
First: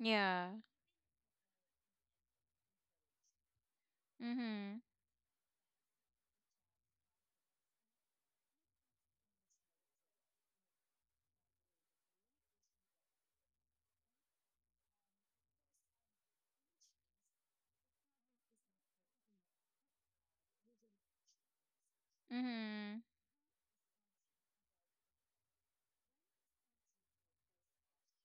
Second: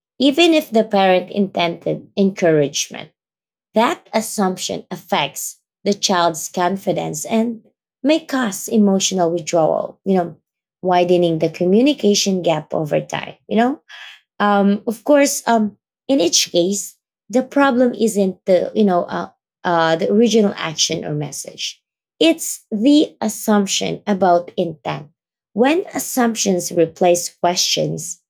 Speaker 2: Yeah.
Speaker 1: even if the parent intended encouragement. That
Speaker 2: Mhm. Mhm. Yeah. Mhm.
Speaker 1: assumption affects the child's confidence and may cause emotional withdrawal, you know, widening the communication gap over time, you know? Of course, in each case, the problem isn't the original action or message. It's
Speaker 2: Mhm.
Speaker 1: the assumption about intent. When assumptions replace questions,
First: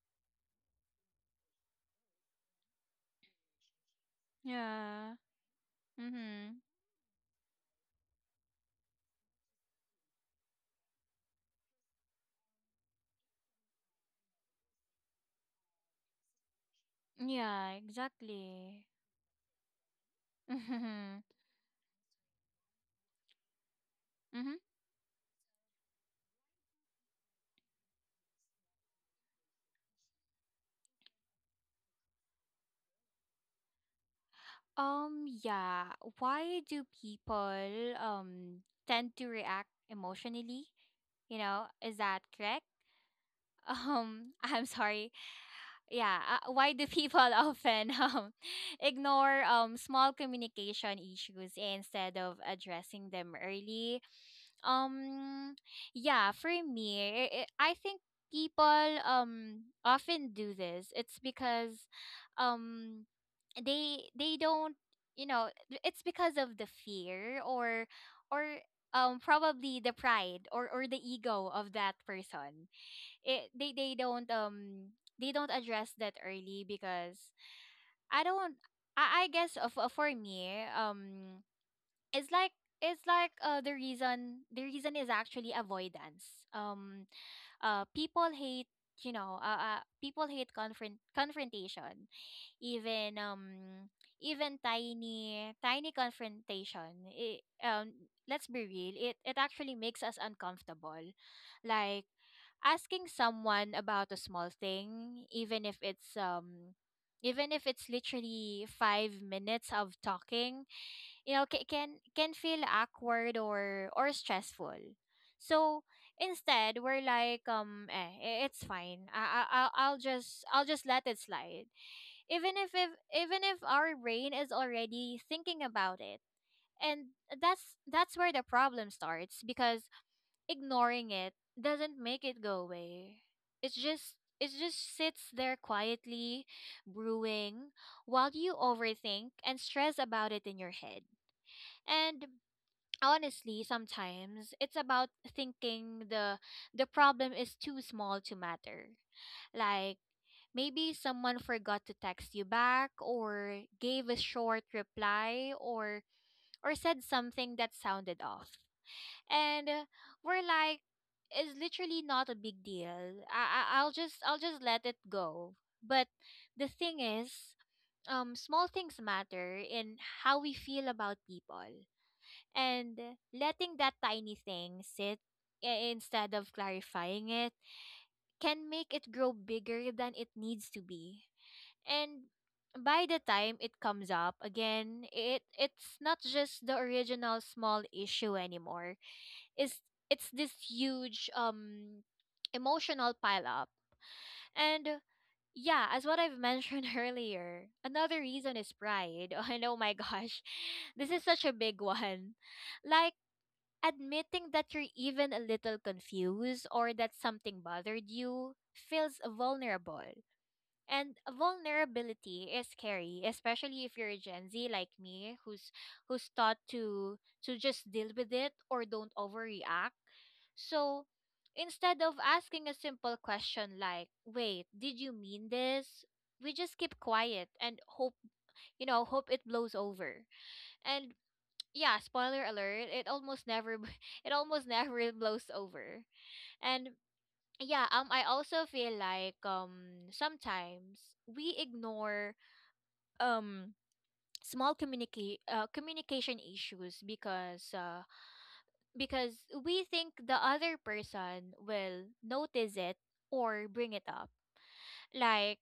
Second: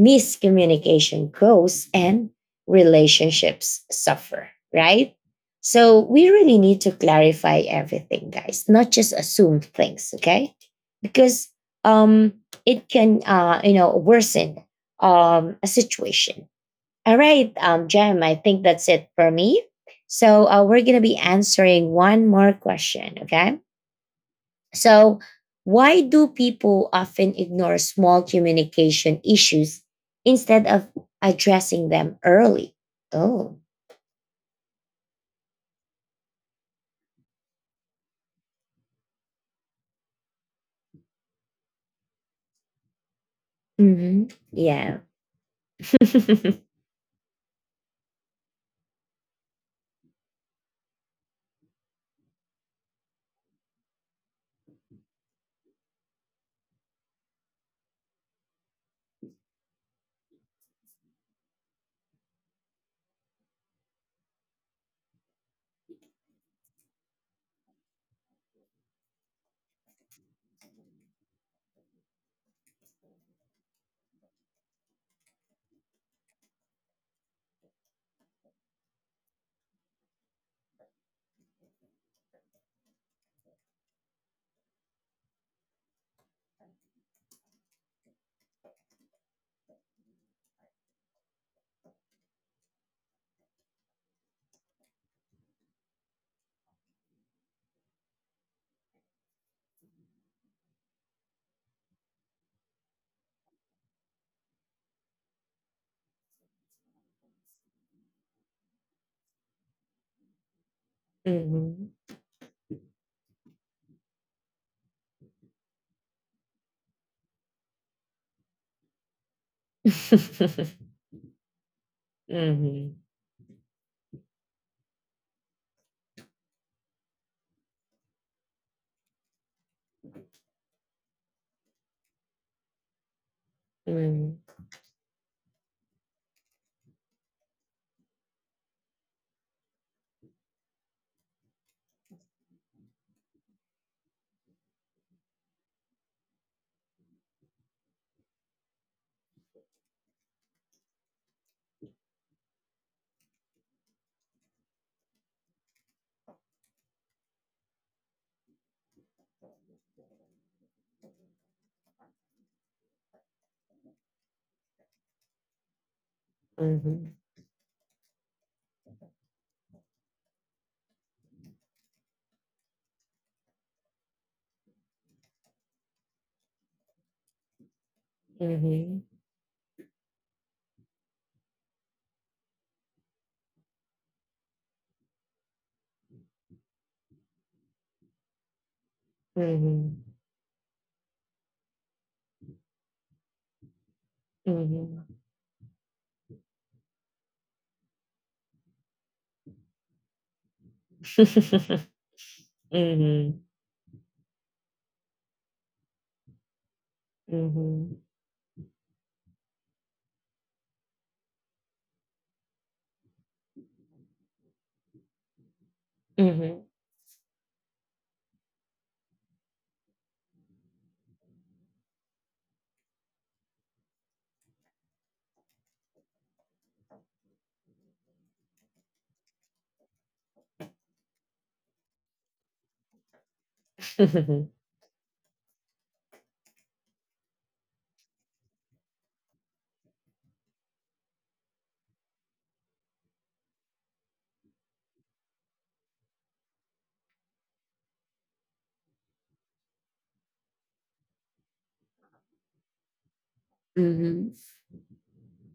Speaker 1: miscommunication grows and relationships suffer, right?
Speaker 2: Yeah.
Speaker 1: So we really
Speaker 2: Mhm.
Speaker 1: need to clarify everything, guys, not just assume things, okay? Because um, it can, you know, worsen a situation. All right,
Speaker 2: Yeah,
Speaker 1: Jem, I think
Speaker 2: exactly.
Speaker 1: that's it for me. So
Speaker 2: <laughs>
Speaker 1: we're going to be
Speaker 2: Mhm.
Speaker 1: answering one more question, okay?
Speaker 2: Mhm.
Speaker 1: So, why do people often ignore small communication issues instead of addressing them early? Oh.
Speaker 2: Yeah. Why do people um tend to react emotionally? Is that correct? <laughs>
Speaker 1: Mm-hmm.
Speaker 2: I'm
Speaker 1: Yeah.
Speaker 2: sorry, yeah. Why
Speaker 1: <laughs>
Speaker 2: do people <laughs> often ignore small communication issues instead of addressing them early. um yeah, for me, I think people often do this. It's because um they don't, you know, it's because of the fear, or or probably the pride, or the ego of that person. It They don't they don't address that early because I don't, I guess, for me, it's like, the reason is actually avoidance. People hate, people hate confrontation, even even tiny, tiny confrontation. Let's be real, it actually makes us uncomfortable. Like asking someone about a small thing, even if it's literally 5 minutes of talking, you know,
Speaker 1: Mhm.
Speaker 2: can feel awkward or stressful. So instead, we're like, it's fine. I'll just, let it slide, even if,
Speaker 1: Mhm.
Speaker 2: even if our brain is already thinking about it. And that's where the problem starts, because ignoring it doesn't make it go away. It's just, it
Speaker 1: Mhm.
Speaker 2: just sits there quietly brewing while you overthink and stress about it in your head. And honestly, sometimes it's about thinking the problem is too small to matter. Like, maybe someone forgot to text you back, or gave a short reply, or said something that sounded off. And we're like, it's literally not a big deal. I'll just let it go. But the thing
Speaker 1: Mhm.
Speaker 2: is, small things matter in how we feel about people. And letting that tiny thing sit instead of clarifying it can make it
Speaker 1: Mhm.
Speaker 2: grow bigger than it needs to be. And by the time it comes up again, it's not just the original small issue anymore. it's
Speaker 1: Mhm.
Speaker 2: it's this huge, emotional pile up. And
Speaker 1: Mhm.
Speaker 2: yeah, as what I've mentioned <laughs> earlier, another reason is pride. <laughs> And oh my gosh, this is
Speaker 1: Mhm.
Speaker 2: such a big one. Like
Speaker 1: Mhm.
Speaker 2: admitting that you're even a little confused, or that
Speaker 1: Mhm. Mhm.
Speaker 2: something
Speaker 1: Mhm.
Speaker 2: bothered
Speaker 1: Mhm.
Speaker 2: you, feels vulnerable. And vulnerability is scary, especially if you're a Gen Z like me, who's taught
Speaker 1: Mhm.
Speaker 2: to, just deal with it or don't overreact. So instead of asking a simple question like, "Wait, did you mean this?" we just keep quiet and hope, you know, hope it blows over. And yeah, spoiler alert, it almost never, <laughs> it almost never blows over. And yeah, I also feel like, sometimes we ignore, um small, communication issues because, because we think the other person will notice it or bring it up.
Speaker 1: Mhm.
Speaker 2: Like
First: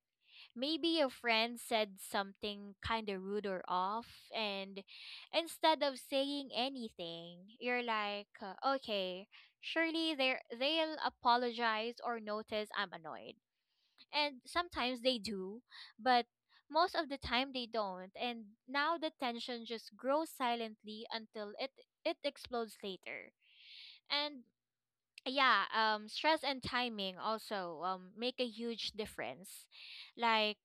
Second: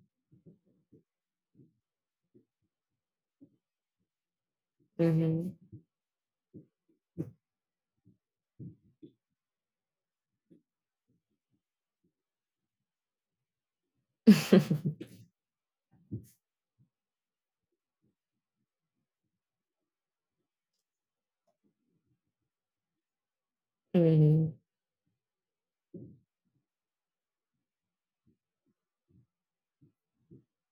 Speaker 2: maybe a friend said something kind of rude or off, and
Speaker 1: Mhm. Mhm.
Speaker 2: instead of saying anything, you're like, okay, surely they, they'll apologize or notice I'm annoyed. And
Speaker 1: Mhm.
Speaker 2: sometimes
Speaker 1: <laughs>
Speaker 2: they do, but most of the time they don't, and now the tension just grows silently until it, explodes later. And yeah, stress and timing also make a huge difference. Like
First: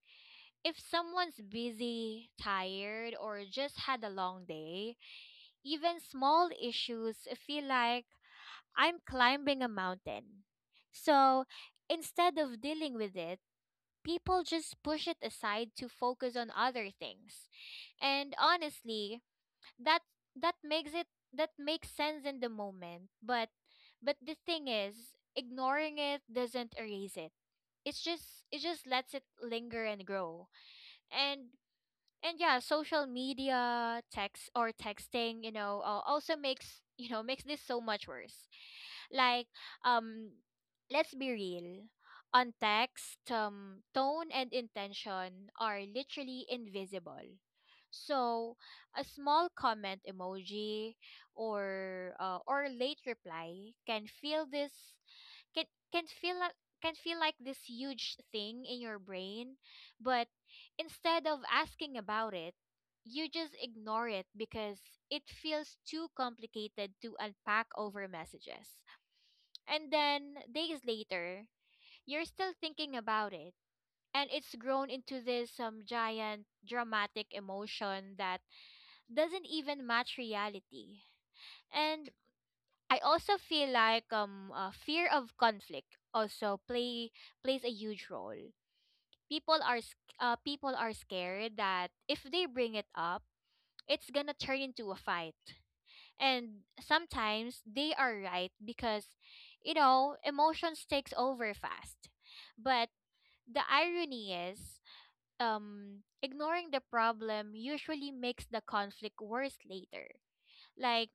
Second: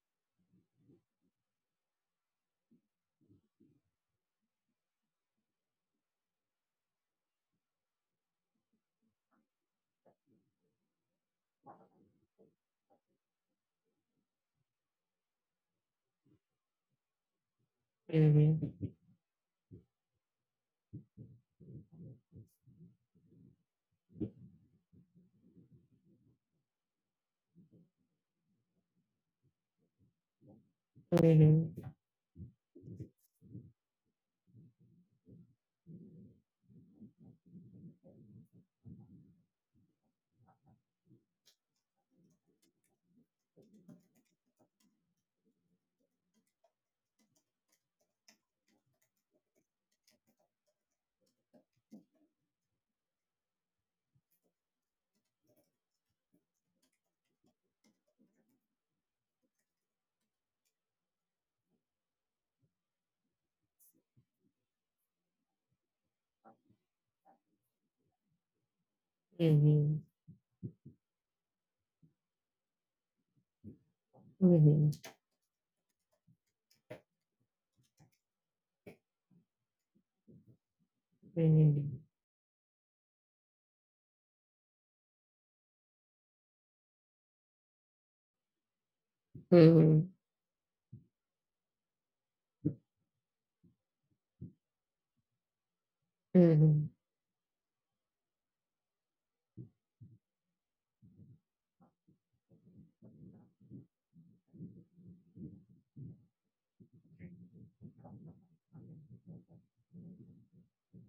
Speaker 2: if someone's busy, tired, or just had a long day, even small issues feel like, I'm climbing a mountain. So instead of dealing with it, people just push it aside to focus on other things. And honestly, that that makes it that makes sense in the moment, but, the thing is, ignoring it doesn't erase it. It's just, it just lets it linger and grow. And yeah, social media text or texting, you know, also makes, <laughs> you know, makes this so much worse. Like, um let's be real, on text, tone and intention are literally invisible. So a small comment, emoji, or late reply can feel this, can can feel like can feel like this huge thing in your brain, but instead of asking about it, you just ignore it because it feels too complicated to unpack over messages. And then days later, you're still thinking about it, and it's grown into this, giant dramatic emotion that doesn't even match reality.
Speaker 1: <laughs> <laughs>
Speaker 2: And
Speaker 1: <laughs>
Speaker 2: I also feel like fear of conflict also plays a huge role. People are
Speaker 1: Mhm,
Speaker 2: people are scared that if they bring it up, it's gonna turn into a fight. And
Speaker 1: mhm,
Speaker 2: sometimes they are right because, you know, emotions takes over fast. But the irony is, ignoring the problem usually makes the conflict worse later. Like,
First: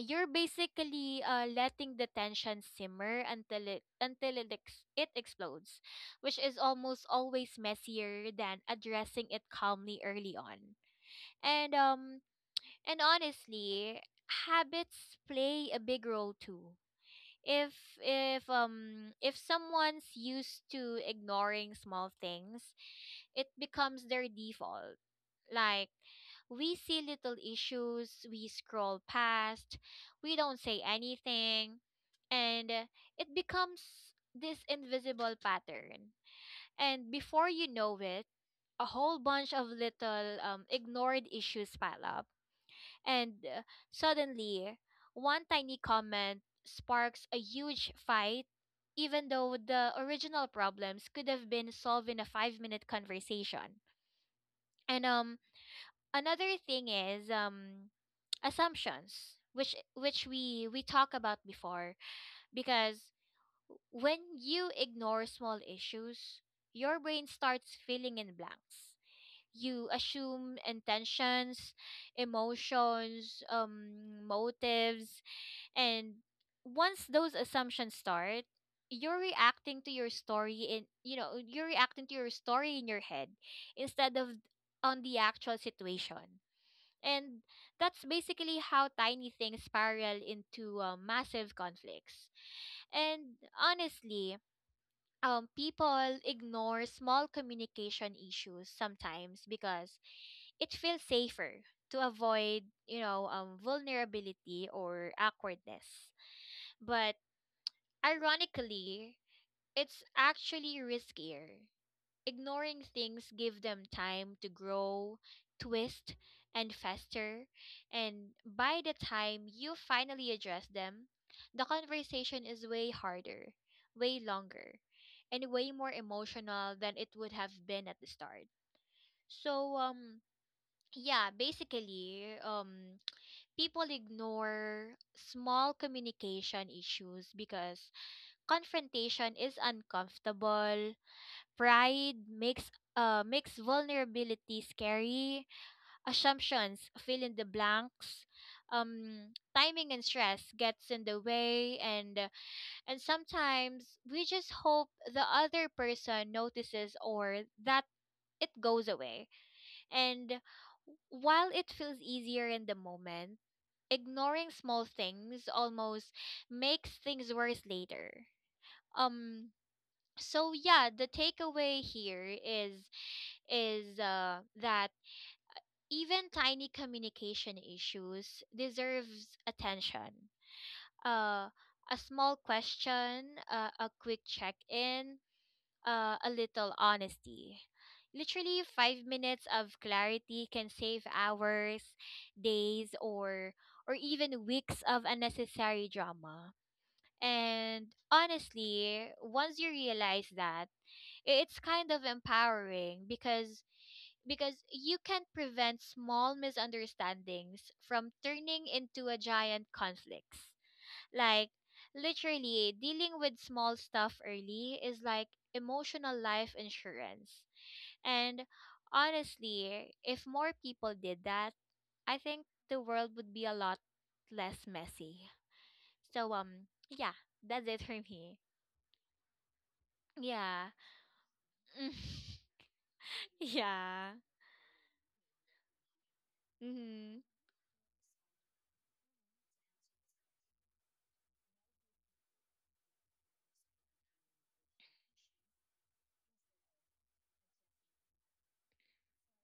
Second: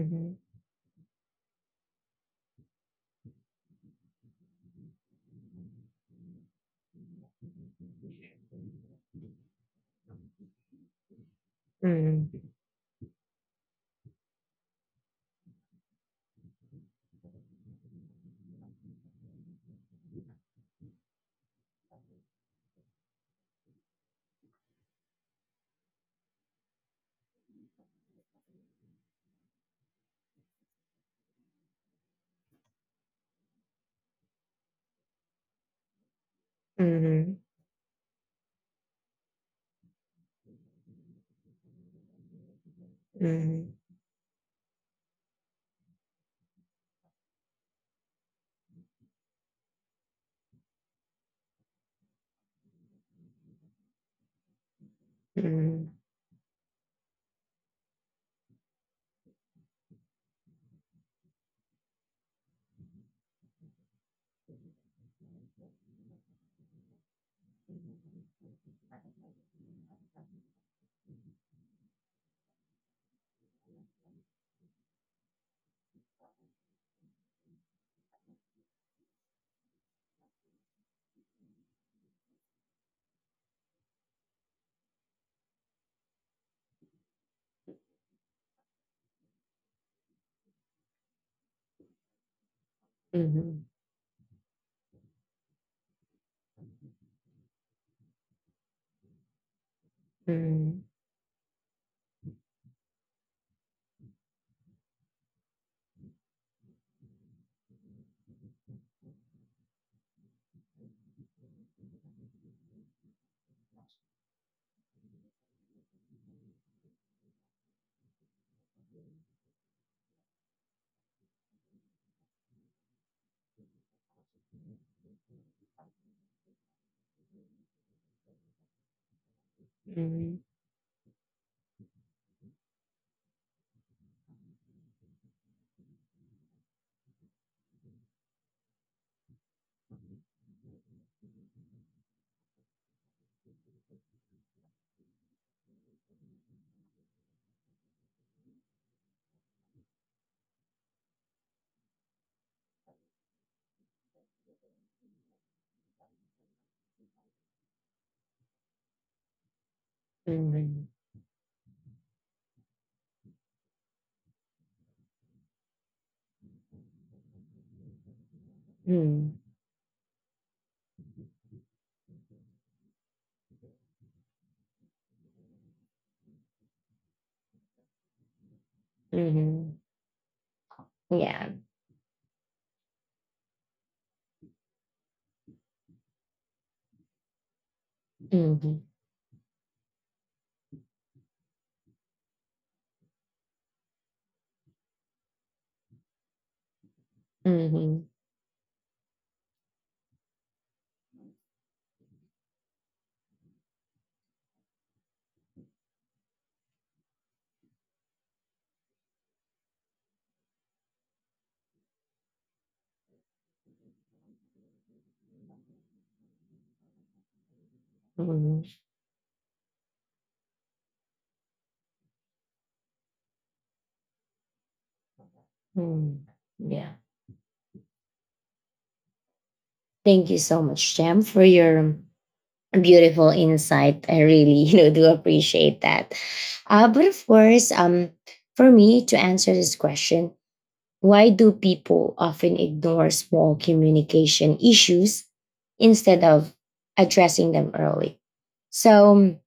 Speaker 2: you're basically, letting the tension simmer until it, it explodes, which is almost always messier than addressing it calmly early on. And um
Speaker 1: mhm,
Speaker 2: and honestly, habits play a big role too. If, if someone's used to ignoring small things, it becomes their default. Like we see little issues, we scroll past, we don't say anything. And it becomes this invisible pattern, and
Speaker 1: mhm,
Speaker 2: before you know it, a whole bunch of little, ignored issues pile up. And
Speaker 1: mhm,
Speaker 2: suddenly, one tiny comment sparks a huge fight, even though the original problems could have been solved in a 5-minute conversation. And
Speaker 1: mhm, mhm,
Speaker 2: another thing is, assumptions, which we talked about before, because when you ignore small issues, your brain starts filling in blanks. You assume intentions, emotions, motives, and once those assumptions start, you're reacting to your story in, you're reacting to your story in your head, instead of on the actual situation. And that's basically how tiny things spiral into, massive conflicts. And
Speaker 1: mhm,
Speaker 2: honestly, people ignore small communication issues sometimes because it feels safer to avoid, you know, vulnerability or awkwardness. But ironically, it's actually riskier. Ignoring things give them time to grow, twist, and fester. And by the time you finally address them, the conversation is way harder, way longer, and way more emotional than it would have been at the start. So,
Speaker 1: mhm,
Speaker 2: yeah, basically, people ignore small communication issues because confrontation is uncomfortable, pride makes, makes vulnerability scary. Assumptions fill in the blanks. Timing and stress gets in the way, and sometimes we just hope the other person notices, or that it goes away. And
Speaker 1: mhm,
Speaker 2: while it feels easier in the moment, ignoring small things almost makes things worse later.
Speaker 1: mhm,
Speaker 2: Um so yeah, the takeaway here is, that even tiny communication issues deserves
Speaker 1: mhm.
Speaker 2: attention.
Speaker 1: Yeah.
Speaker 2: uh, a small question, a quick check-in, a little honesty, literally
Speaker 1: Mhm,
Speaker 2: 5 minutes of clarity can save hours, days, or even weeks of unnecessary drama. And
Speaker 1: mhm,
Speaker 2: honestly, once you realize that, I- it's kind of empowering because, you can prevent small misunderstandings from turning into a giant conflicts. Like literally dealing with small stuff early is like emotional life insurance. And
Speaker 1: mhm,
Speaker 2: honestly, if more people did that, I think the world would be a lot less messy.
Speaker 1: mhm.
Speaker 2: So
Speaker 1: Yeah.
Speaker 2: yeah, that's it for me.
Speaker 1: Thank you so
Speaker 2: Yeah.
Speaker 1: much, Jam, for your beautiful
Speaker 2: <laughs>
Speaker 1: insight.
Speaker 2: Yeah.
Speaker 1: I really, <laughs> you know, do appreciate that. But
Speaker 2: Mhm.
Speaker 1: of course, for me to answer this question, why do people often ignore small communication issues instead of addressing them early? So,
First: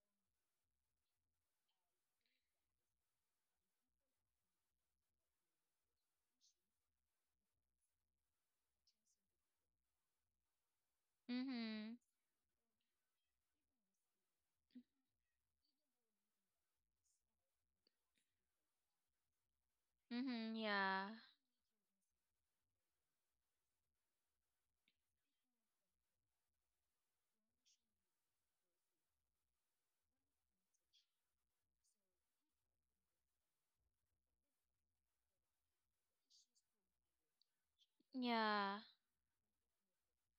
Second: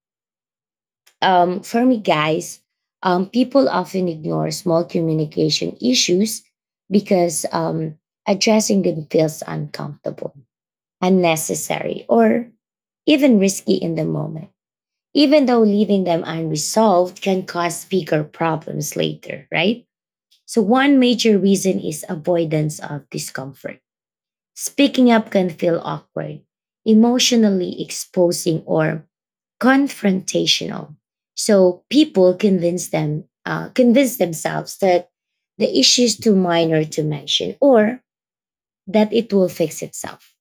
Speaker 1: for me, guys, people often ignore small communication issues because addressing them feels uncomfortable,
Speaker 2: Mhm.
Speaker 1: unnecessary, or even risky in the moment, even though leaving them unresolved can cause bigger problems later, right?
Speaker 2: Mhm.
Speaker 1: So, one
Speaker 2: Yeah.
Speaker 1: major reason is avoidance of discomfort. Speaking up can feel awkward, emotionally exposing, or confrontational. So, people convince themselves that the issue is too minor to mention or
Speaker 2: Yeah.
Speaker 1: that it will fix itself.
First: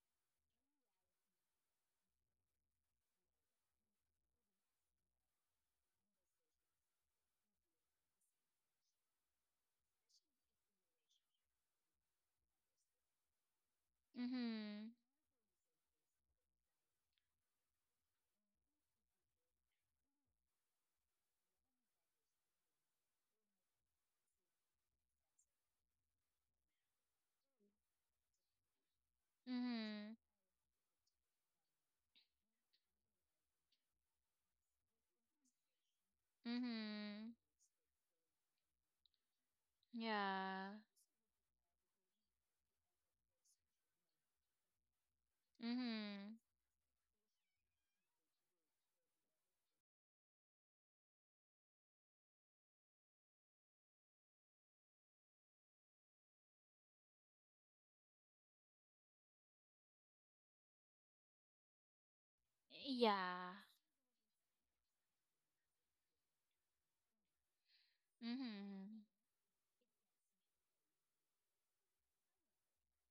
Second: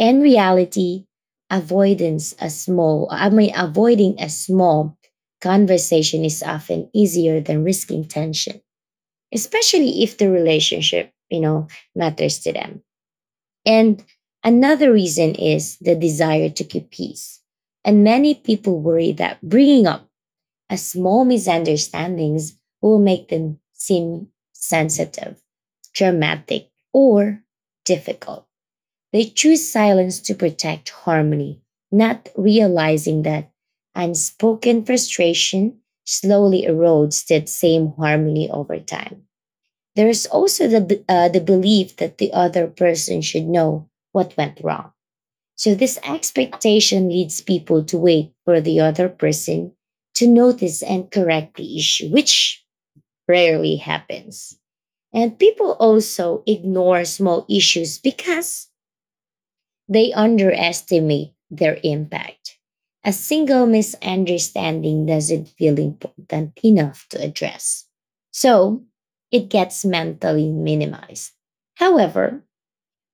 Speaker 1: In reality, avoidance a small, I mean, avoiding a small conversation is often easier than risking tension, especially if the relationship, you know, matters to them. And another
Speaker 2: Mhm.
Speaker 1: reason is the desire to keep peace. And many people worry that bringing up a small misunderstandings will make them seem sensitive, dramatic, or difficult. They choose
Speaker 2: Mhm.
Speaker 1: silence to protect harmony, not realizing that unspoken frustration slowly erodes
Speaker 2: Mhm.
Speaker 1: that same harmony over time. There is also
Speaker 2: Yeah.
Speaker 1: the belief that the other person should know what went wrong. So this
Speaker 2: Mhm.
Speaker 1: expectation leads people to wait for the other person to notice and correct the issue, which rarely happens. And people also ignore small issues because they underestimate their impact. A
Speaker 2: Yeah.
Speaker 1: single misunderstanding doesn't feel important enough to address. So
Speaker 2: Mhm.
Speaker 1: it gets mentally minimized. However,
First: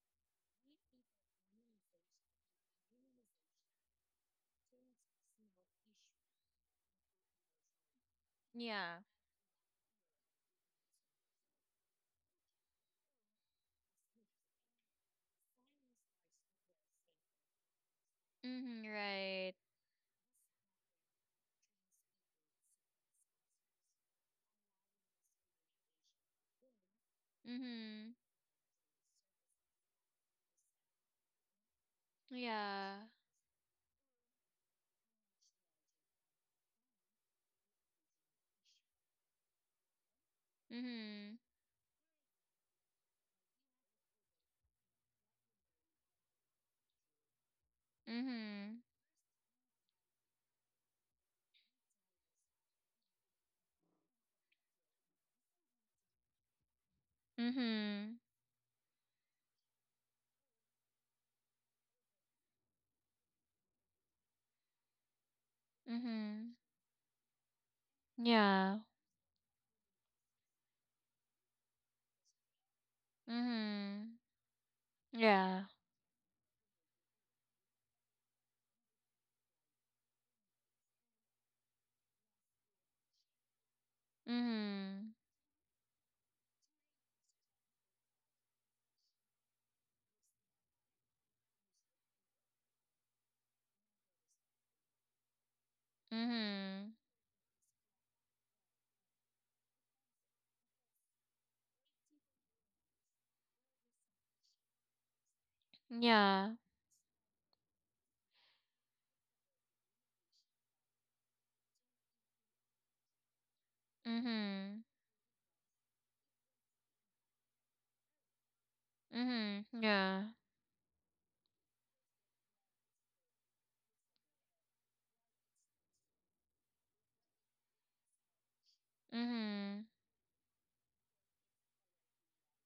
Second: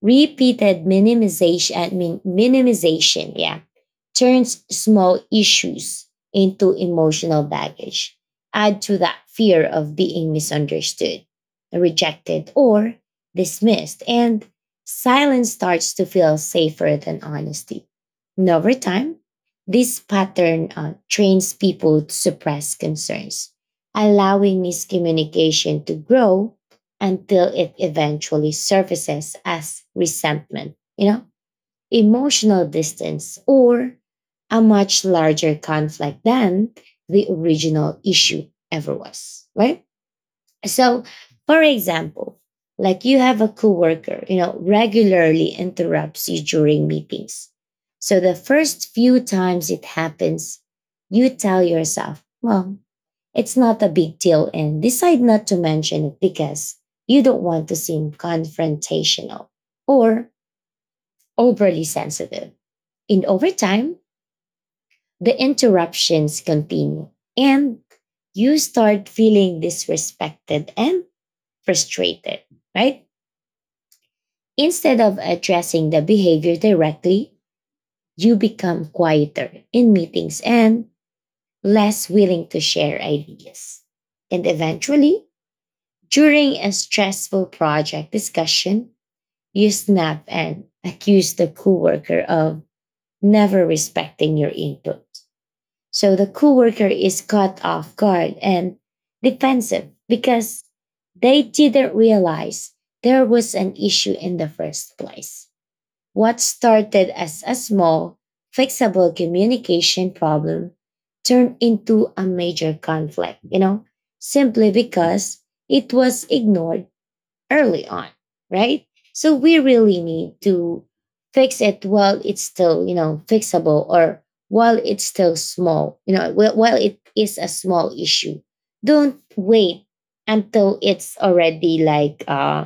Speaker 1: Repeated minimization, I mean, minimization, yeah, turns small issues into emotional baggage. Add to
Speaker 2: Yeah.
Speaker 1: that fear of being misunderstood, rejected, or dismissed, and silence starts to feel safer than honesty. And over
Speaker 2: Mhm.
Speaker 1: time,
Speaker 2: Right.
Speaker 1: this pattern trains people to suppress concerns, allowing miscommunication to grow until it
Speaker 2: Mhm.
Speaker 1: eventually surfaces as resentment, you know, emotional
Speaker 2: Yeah.
Speaker 1: distance, or a much larger conflict than the original issue ever was, right? So,
Speaker 2: Mhm.
Speaker 1: for example, like you have a coworker, you know, regularly interrupts you during meetings. So the
Speaker 2: Mhm.
Speaker 1: first few times it happens, you tell yourself, well, it's not a big deal, and decide not to mention it because you don't want to seem
Speaker 2: Mhm.
Speaker 1: confrontational or overly sensitive. And over time, the interruptions
Speaker 2: Mhm.
Speaker 1: continue and you
Speaker 2: Yeah.
Speaker 1: start feeling disrespected and frustrated, right?
Speaker 2: Mhm.
Speaker 1: Instead of
Speaker 2: Yeah.
Speaker 1: addressing the behavior directly, you become quieter in meetings and less willing to share ideas. And
Speaker 2: Mhm.
Speaker 1: eventually, during a stressful project discussion, you snap and accuse the coworker of never respecting your input. So the coworker
Speaker 2: Mhm.
Speaker 1: is caught off guard and defensive because they didn't realize there was an issue in the first place. What
Speaker 2: Yeah.
Speaker 1: started as a small, fixable communication problem turned into a major conflict, you know, simply
Speaker 2: Mhm.
Speaker 1: because it was ignored early on, right? So we
Speaker 2: Mhm.
Speaker 1: really
Speaker 2: Yeah.
Speaker 1: need to fix it while it's still, you know, fixable, or while it's still small, you know, while it is a small issue. Don't wait
Speaker 2: Mhm.
Speaker 1: until it's already like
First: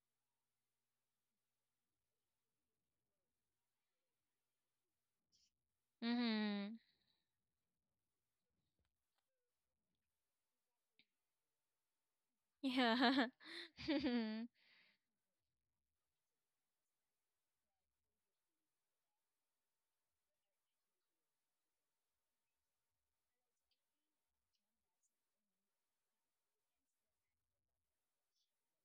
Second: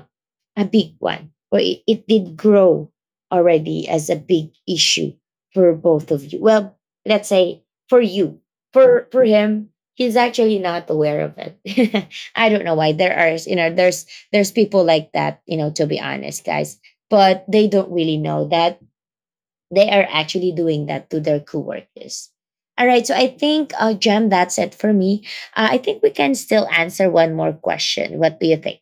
Speaker 1: a big one, or it did grow already as a big issue for both of you. Well,
Speaker 2: Mhm.
Speaker 1: let's say for you, for him, he's actually not aware of it. <laughs> I don't know why there
Speaker 2: Yeah.
Speaker 1: are you know there's
Speaker 2: <laughs>
Speaker 1: people like that, you know, to be honest, guys, but they don't really know that they are actually doing that to their coworkers. All right, so I think, Jem, that's it for me. I think we can still answer one more question. What do you think?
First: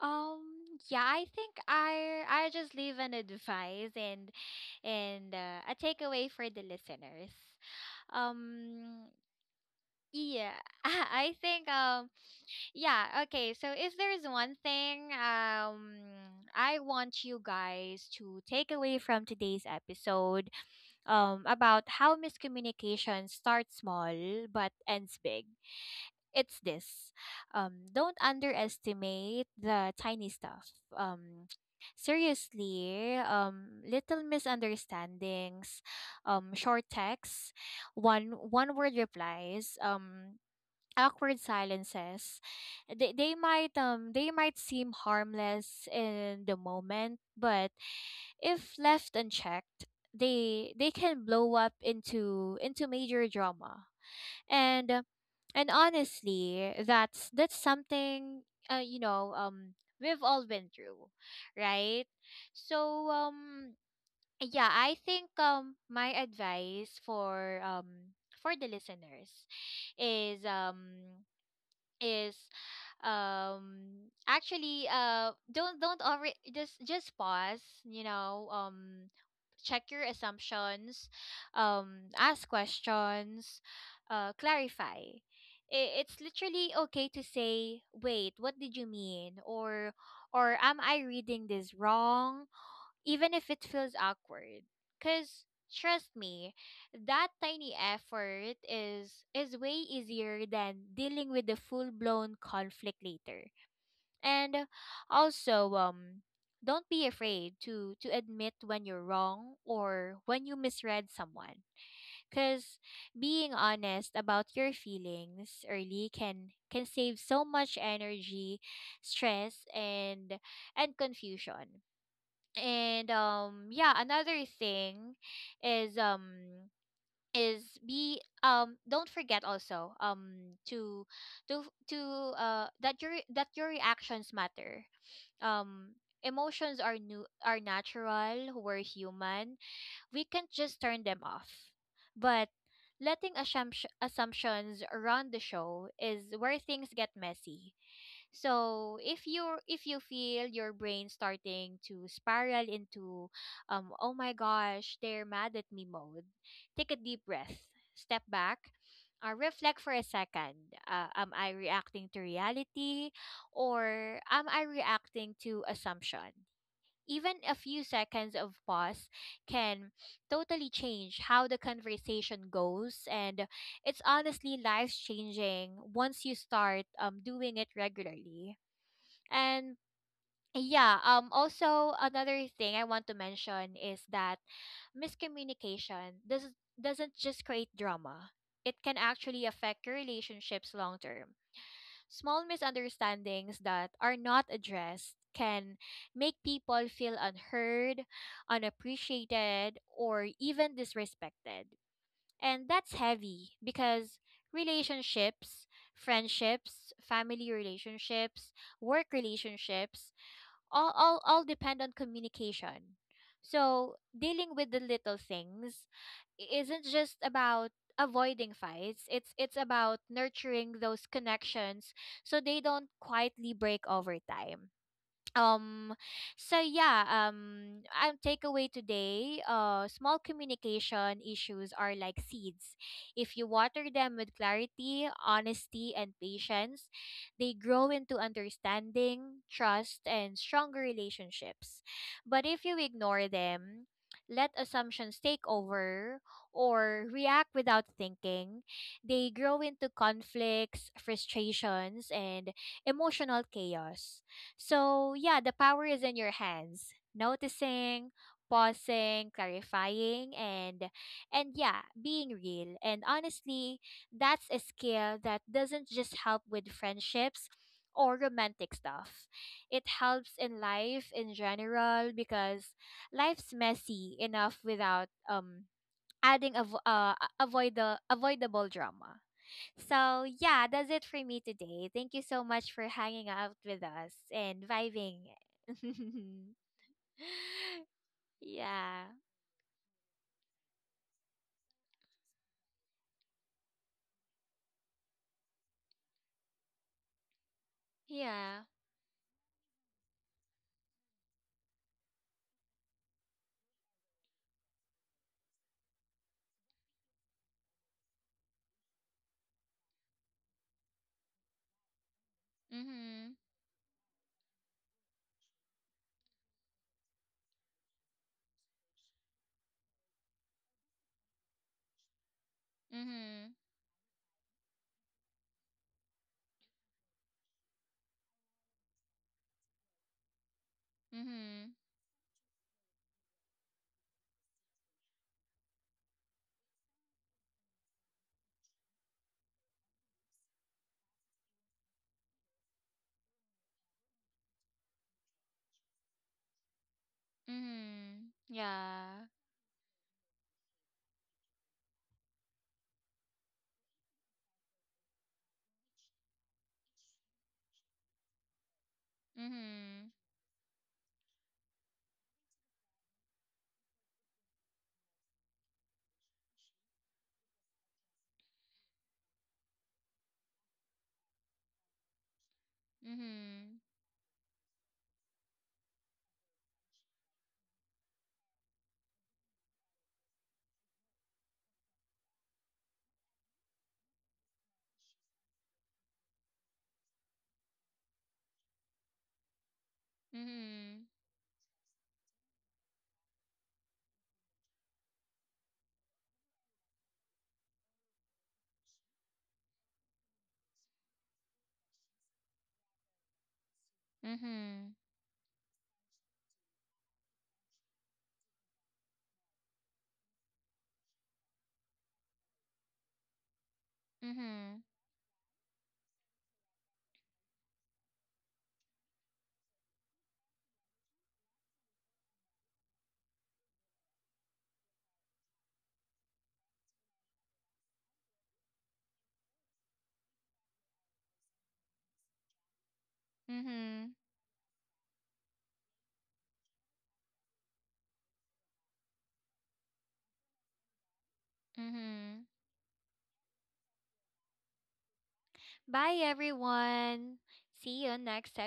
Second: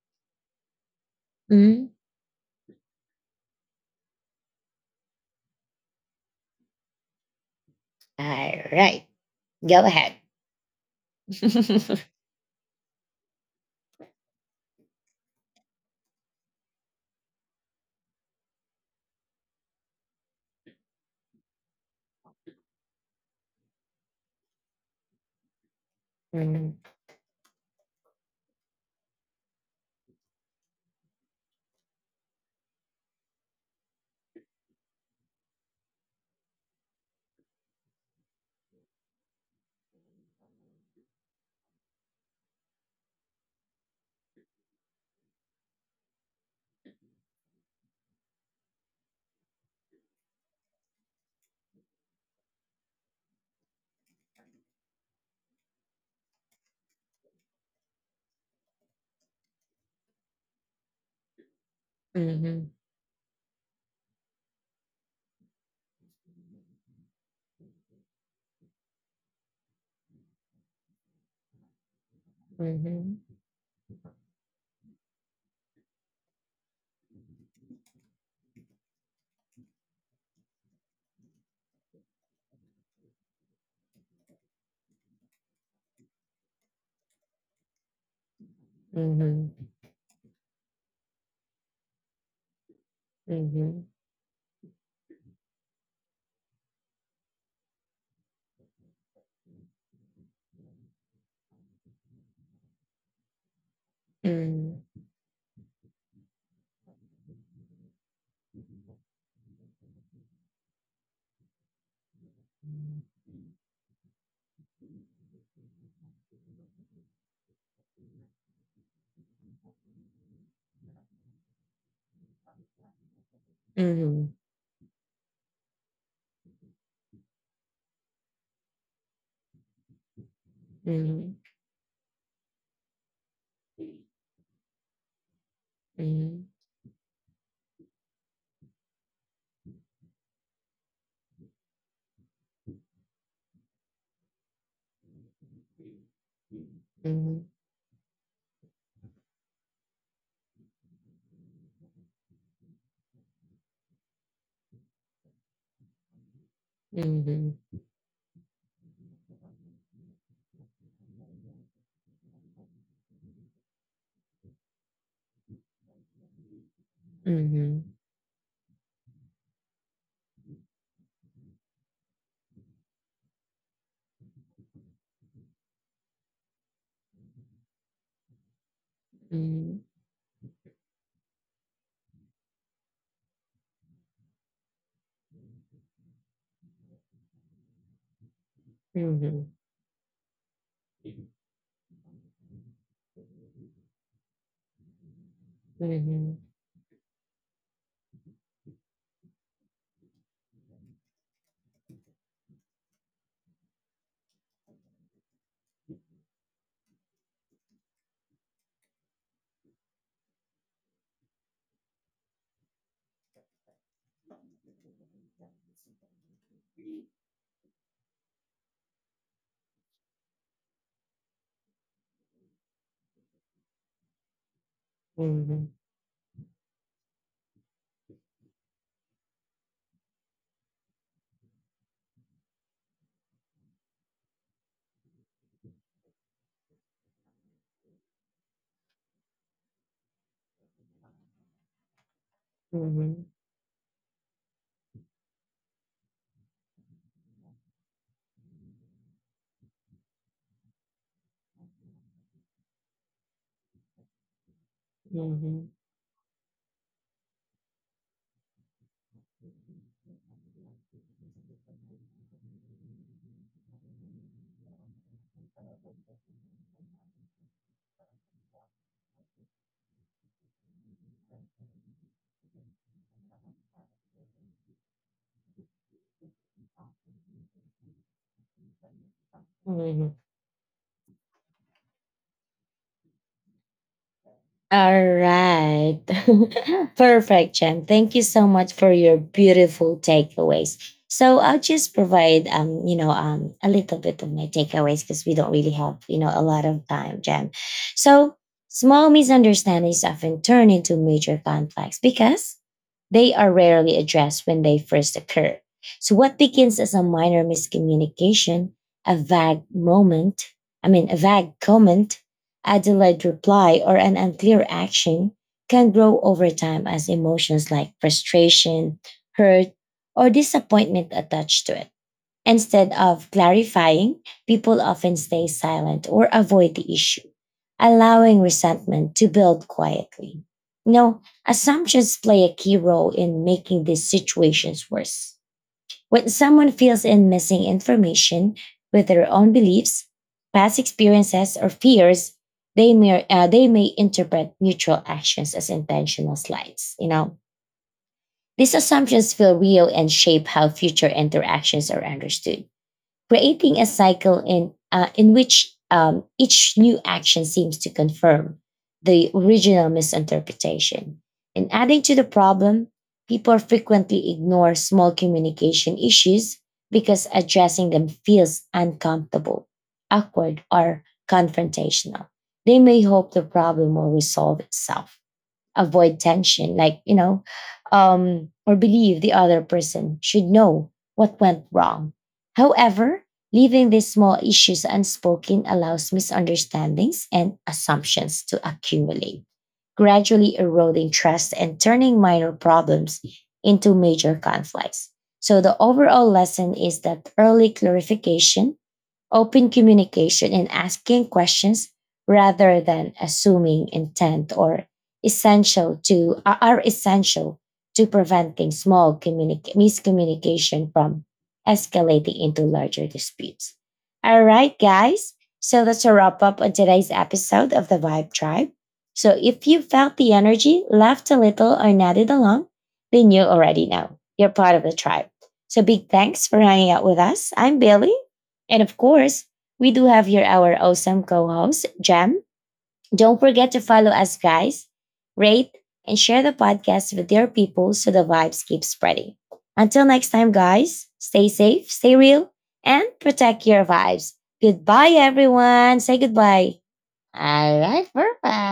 Speaker 2: um yeah, I think
Speaker 1: Mhm.
Speaker 2: I just leave an advice and a takeaway for the listeners.
Speaker 1: All
Speaker 2: Um
Speaker 1: right. Go ahead.
Speaker 2: yeah, <laughs> I think,
Speaker 1: <laughs>
Speaker 2: yeah, okay. So if there's one thing, I want you guys to take away from today's episode, about how miscommunication starts small but ends big, it's
Speaker 1: Mhm,
Speaker 2: this. Don't underestimate the tiny stuff. Seriously, little misunderstandings, short texts, one word replies, awkward silences, they might, they might seem harmless in the moment, but if left unchecked, they can blow up into, major drama. And and honestly, that's something, we've all been through, right?
Speaker 1: mhm,
Speaker 2: So yeah, I think, my advice for, for the listeners is, is
Speaker 1: mhm,
Speaker 2: actually, don't over, just pause, you know. Check your assumptions, ask questions, clarify. I- it's literally okay to say, "Wait, what did you
Speaker 1: mhm,
Speaker 2: mean?"
Speaker 1: mhm,
Speaker 2: or "Am I reading this wrong?" even if it
Speaker 1: mhm,
Speaker 2: feels awkward. Cause trust me, that tiny effort is, way easier than dealing with the full blown conflict later. And
Speaker 1: mhm,
Speaker 2: also, don't be afraid to, admit when you're wrong, or when you misread someone. Cause being honest about your feelings early can, save so much energy, stress, and confusion. And yeah,
Speaker 1: mhm,
Speaker 2: another thing is, is be don't forget also,
Speaker 1: mhm,
Speaker 2: to,
Speaker 1: mhm,
Speaker 2: to to that your reactions matter. um
Speaker 1: mhm,
Speaker 2: Emotions are new, are natural, we're human. We can't just turn them off, but letting assumptions run the show is where things get
Speaker 1: mhm, mhm,
Speaker 2: messy. So if you, feel your brain starting to spiral into, "oh my gosh, they're mad at me" mode, take a deep
Speaker 1: mhm,
Speaker 2: breath, step back, reflect for a second. Am I reacting to reality, or am I reacting to assumption? Even a few seconds of pause can totally change how the conversation goes, and it's honestly life changing once you start, doing it regularly. And yeah, also another thing I want to mention is that miscommunication doesn't, just create drama. It can actually affect your relationships long term. Small misunderstandings that are not addressed can make people feel unheard, unappreciated, or even disrespected. And that's heavy because relationships, friendships, family relationships, work relationships all depend on communication. So dealing with the little things isn't just about avoiding fights. It's, about nurturing those connections so they don't quietly break over time.
Speaker 1: mhm,
Speaker 2: um so yeah, takeaway today, small communication issues are like seeds. If you water them with clarity, honesty, and patience, they grow into understanding, trust, and stronger relationships. But if you
Speaker 1: mhm,
Speaker 2: ignore them, let assumptions take over, or react without thinking, they grow into conflicts, frustrations, and emotional chaos. So, yeah, the
Speaker 1: mhm,
Speaker 2: power is in your hands. Noticing, pausing, clarifying, and yeah, being real. And honestly, that's a skill that doesn't just help with friendships or romantic stuff. It helps in life in general because life's messy enough without, adding, avoid the avoidable drama.
Speaker 1: mhm, mhm.
Speaker 2: So, yeah, that's it for me today. Thank you so much for hanging out with us and
Speaker 1: All
Speaker 2: vibing. <laughs>
Speaker 1: right. <laughs> Perfect, Jen. Thank you so much for
Speaker 2: Yeah.
Speaker 1: your beautiful takeaways. So I'll just provide you know, a little bit of my takeaways because we don't really have, you know, a lot of time, Jen. So
Speaker 2: Yeah.
Speaker 1: small misunderstandings often turn into major conflicts because they are rarely addressed when they first occur. So, what begins as a minor miscommunication, a vague moment, I mean, a vague comment, a delayed
Speaker 2: Mhm.
Speaker 1: reply, or an unclear action can grow over time as emotions like frustration, hurt, or disappointment attach to it. Instead of
Speaker 2: Mhm.
Speaker 1: clarifying, people often stay silent or avoid the issue, allowing resentment to build quietly. You know,
Speaker 2: Mhm.
Speaker 1: assumptions play a key role in making these situations worse. When someone feels in missing information with their own beliefs, past experiences, or fears, they may interpret neutral actions as intentional slights. You know,
Speaker 2: Mhm.
Speaker 1: these
Speaker 2: Yeah.
Speaker 1: assumptions feel real and shape how future interactions are understood, creating a cycle in which each new action seems to confirm the original
Speaker 2: Mhm.
Speaker 1: misinterpretation. And adding to the problem, people frequently ignore small communication issues because addressing them feels uncomfortable, awkward, or confrontational. They may hope the
Speaker 2: Mhm.
Speaker 1: problem will resolve itself, avoid tension, like, you know, or believe the other person should know what went wrong. However, leaving these small issues unspoken allows misunderstandings and assumptions to accumulate, gradually eroding
Speaker 2: Mhm.
Speaker 1: trust and turning minor problems into major conflicts. So the overall lesson is that early clarification, open communication and asking questions rather than assuming intent or
Speaker 2: Mhm.
Speaker 1: essential to are essential to preventing miscommunication from escalating into larger disputes. All right,
Speaker 2: Mhm.
Speaker 1: guys. So that's a wrap up on today's episode of the Vibe Tribe. So if you felt the energy, laughed a little, or nodded along, then you already know you're part of the tribe. So big thanks for hanging out with us. I'm Billy. And of course, we do have here our awesome co host, Jam. Don't forget to follow
Speaker 2: Mhm.
Speaker 1: us, guys, rate, and share the podcast with your people so the vibes keep spreading. Until next time, guys, stay safe, stay real,
Speaker 2: Mhm.
Speaker 1: and protect your vibes. Goodbye, everyone. Say
Speaker 2: Bye
Speaker 1: goodbye.
Speaker 2: everyone.
Speaker 1: All right,
Speaker 2: See you next
Speaker 1: perfect.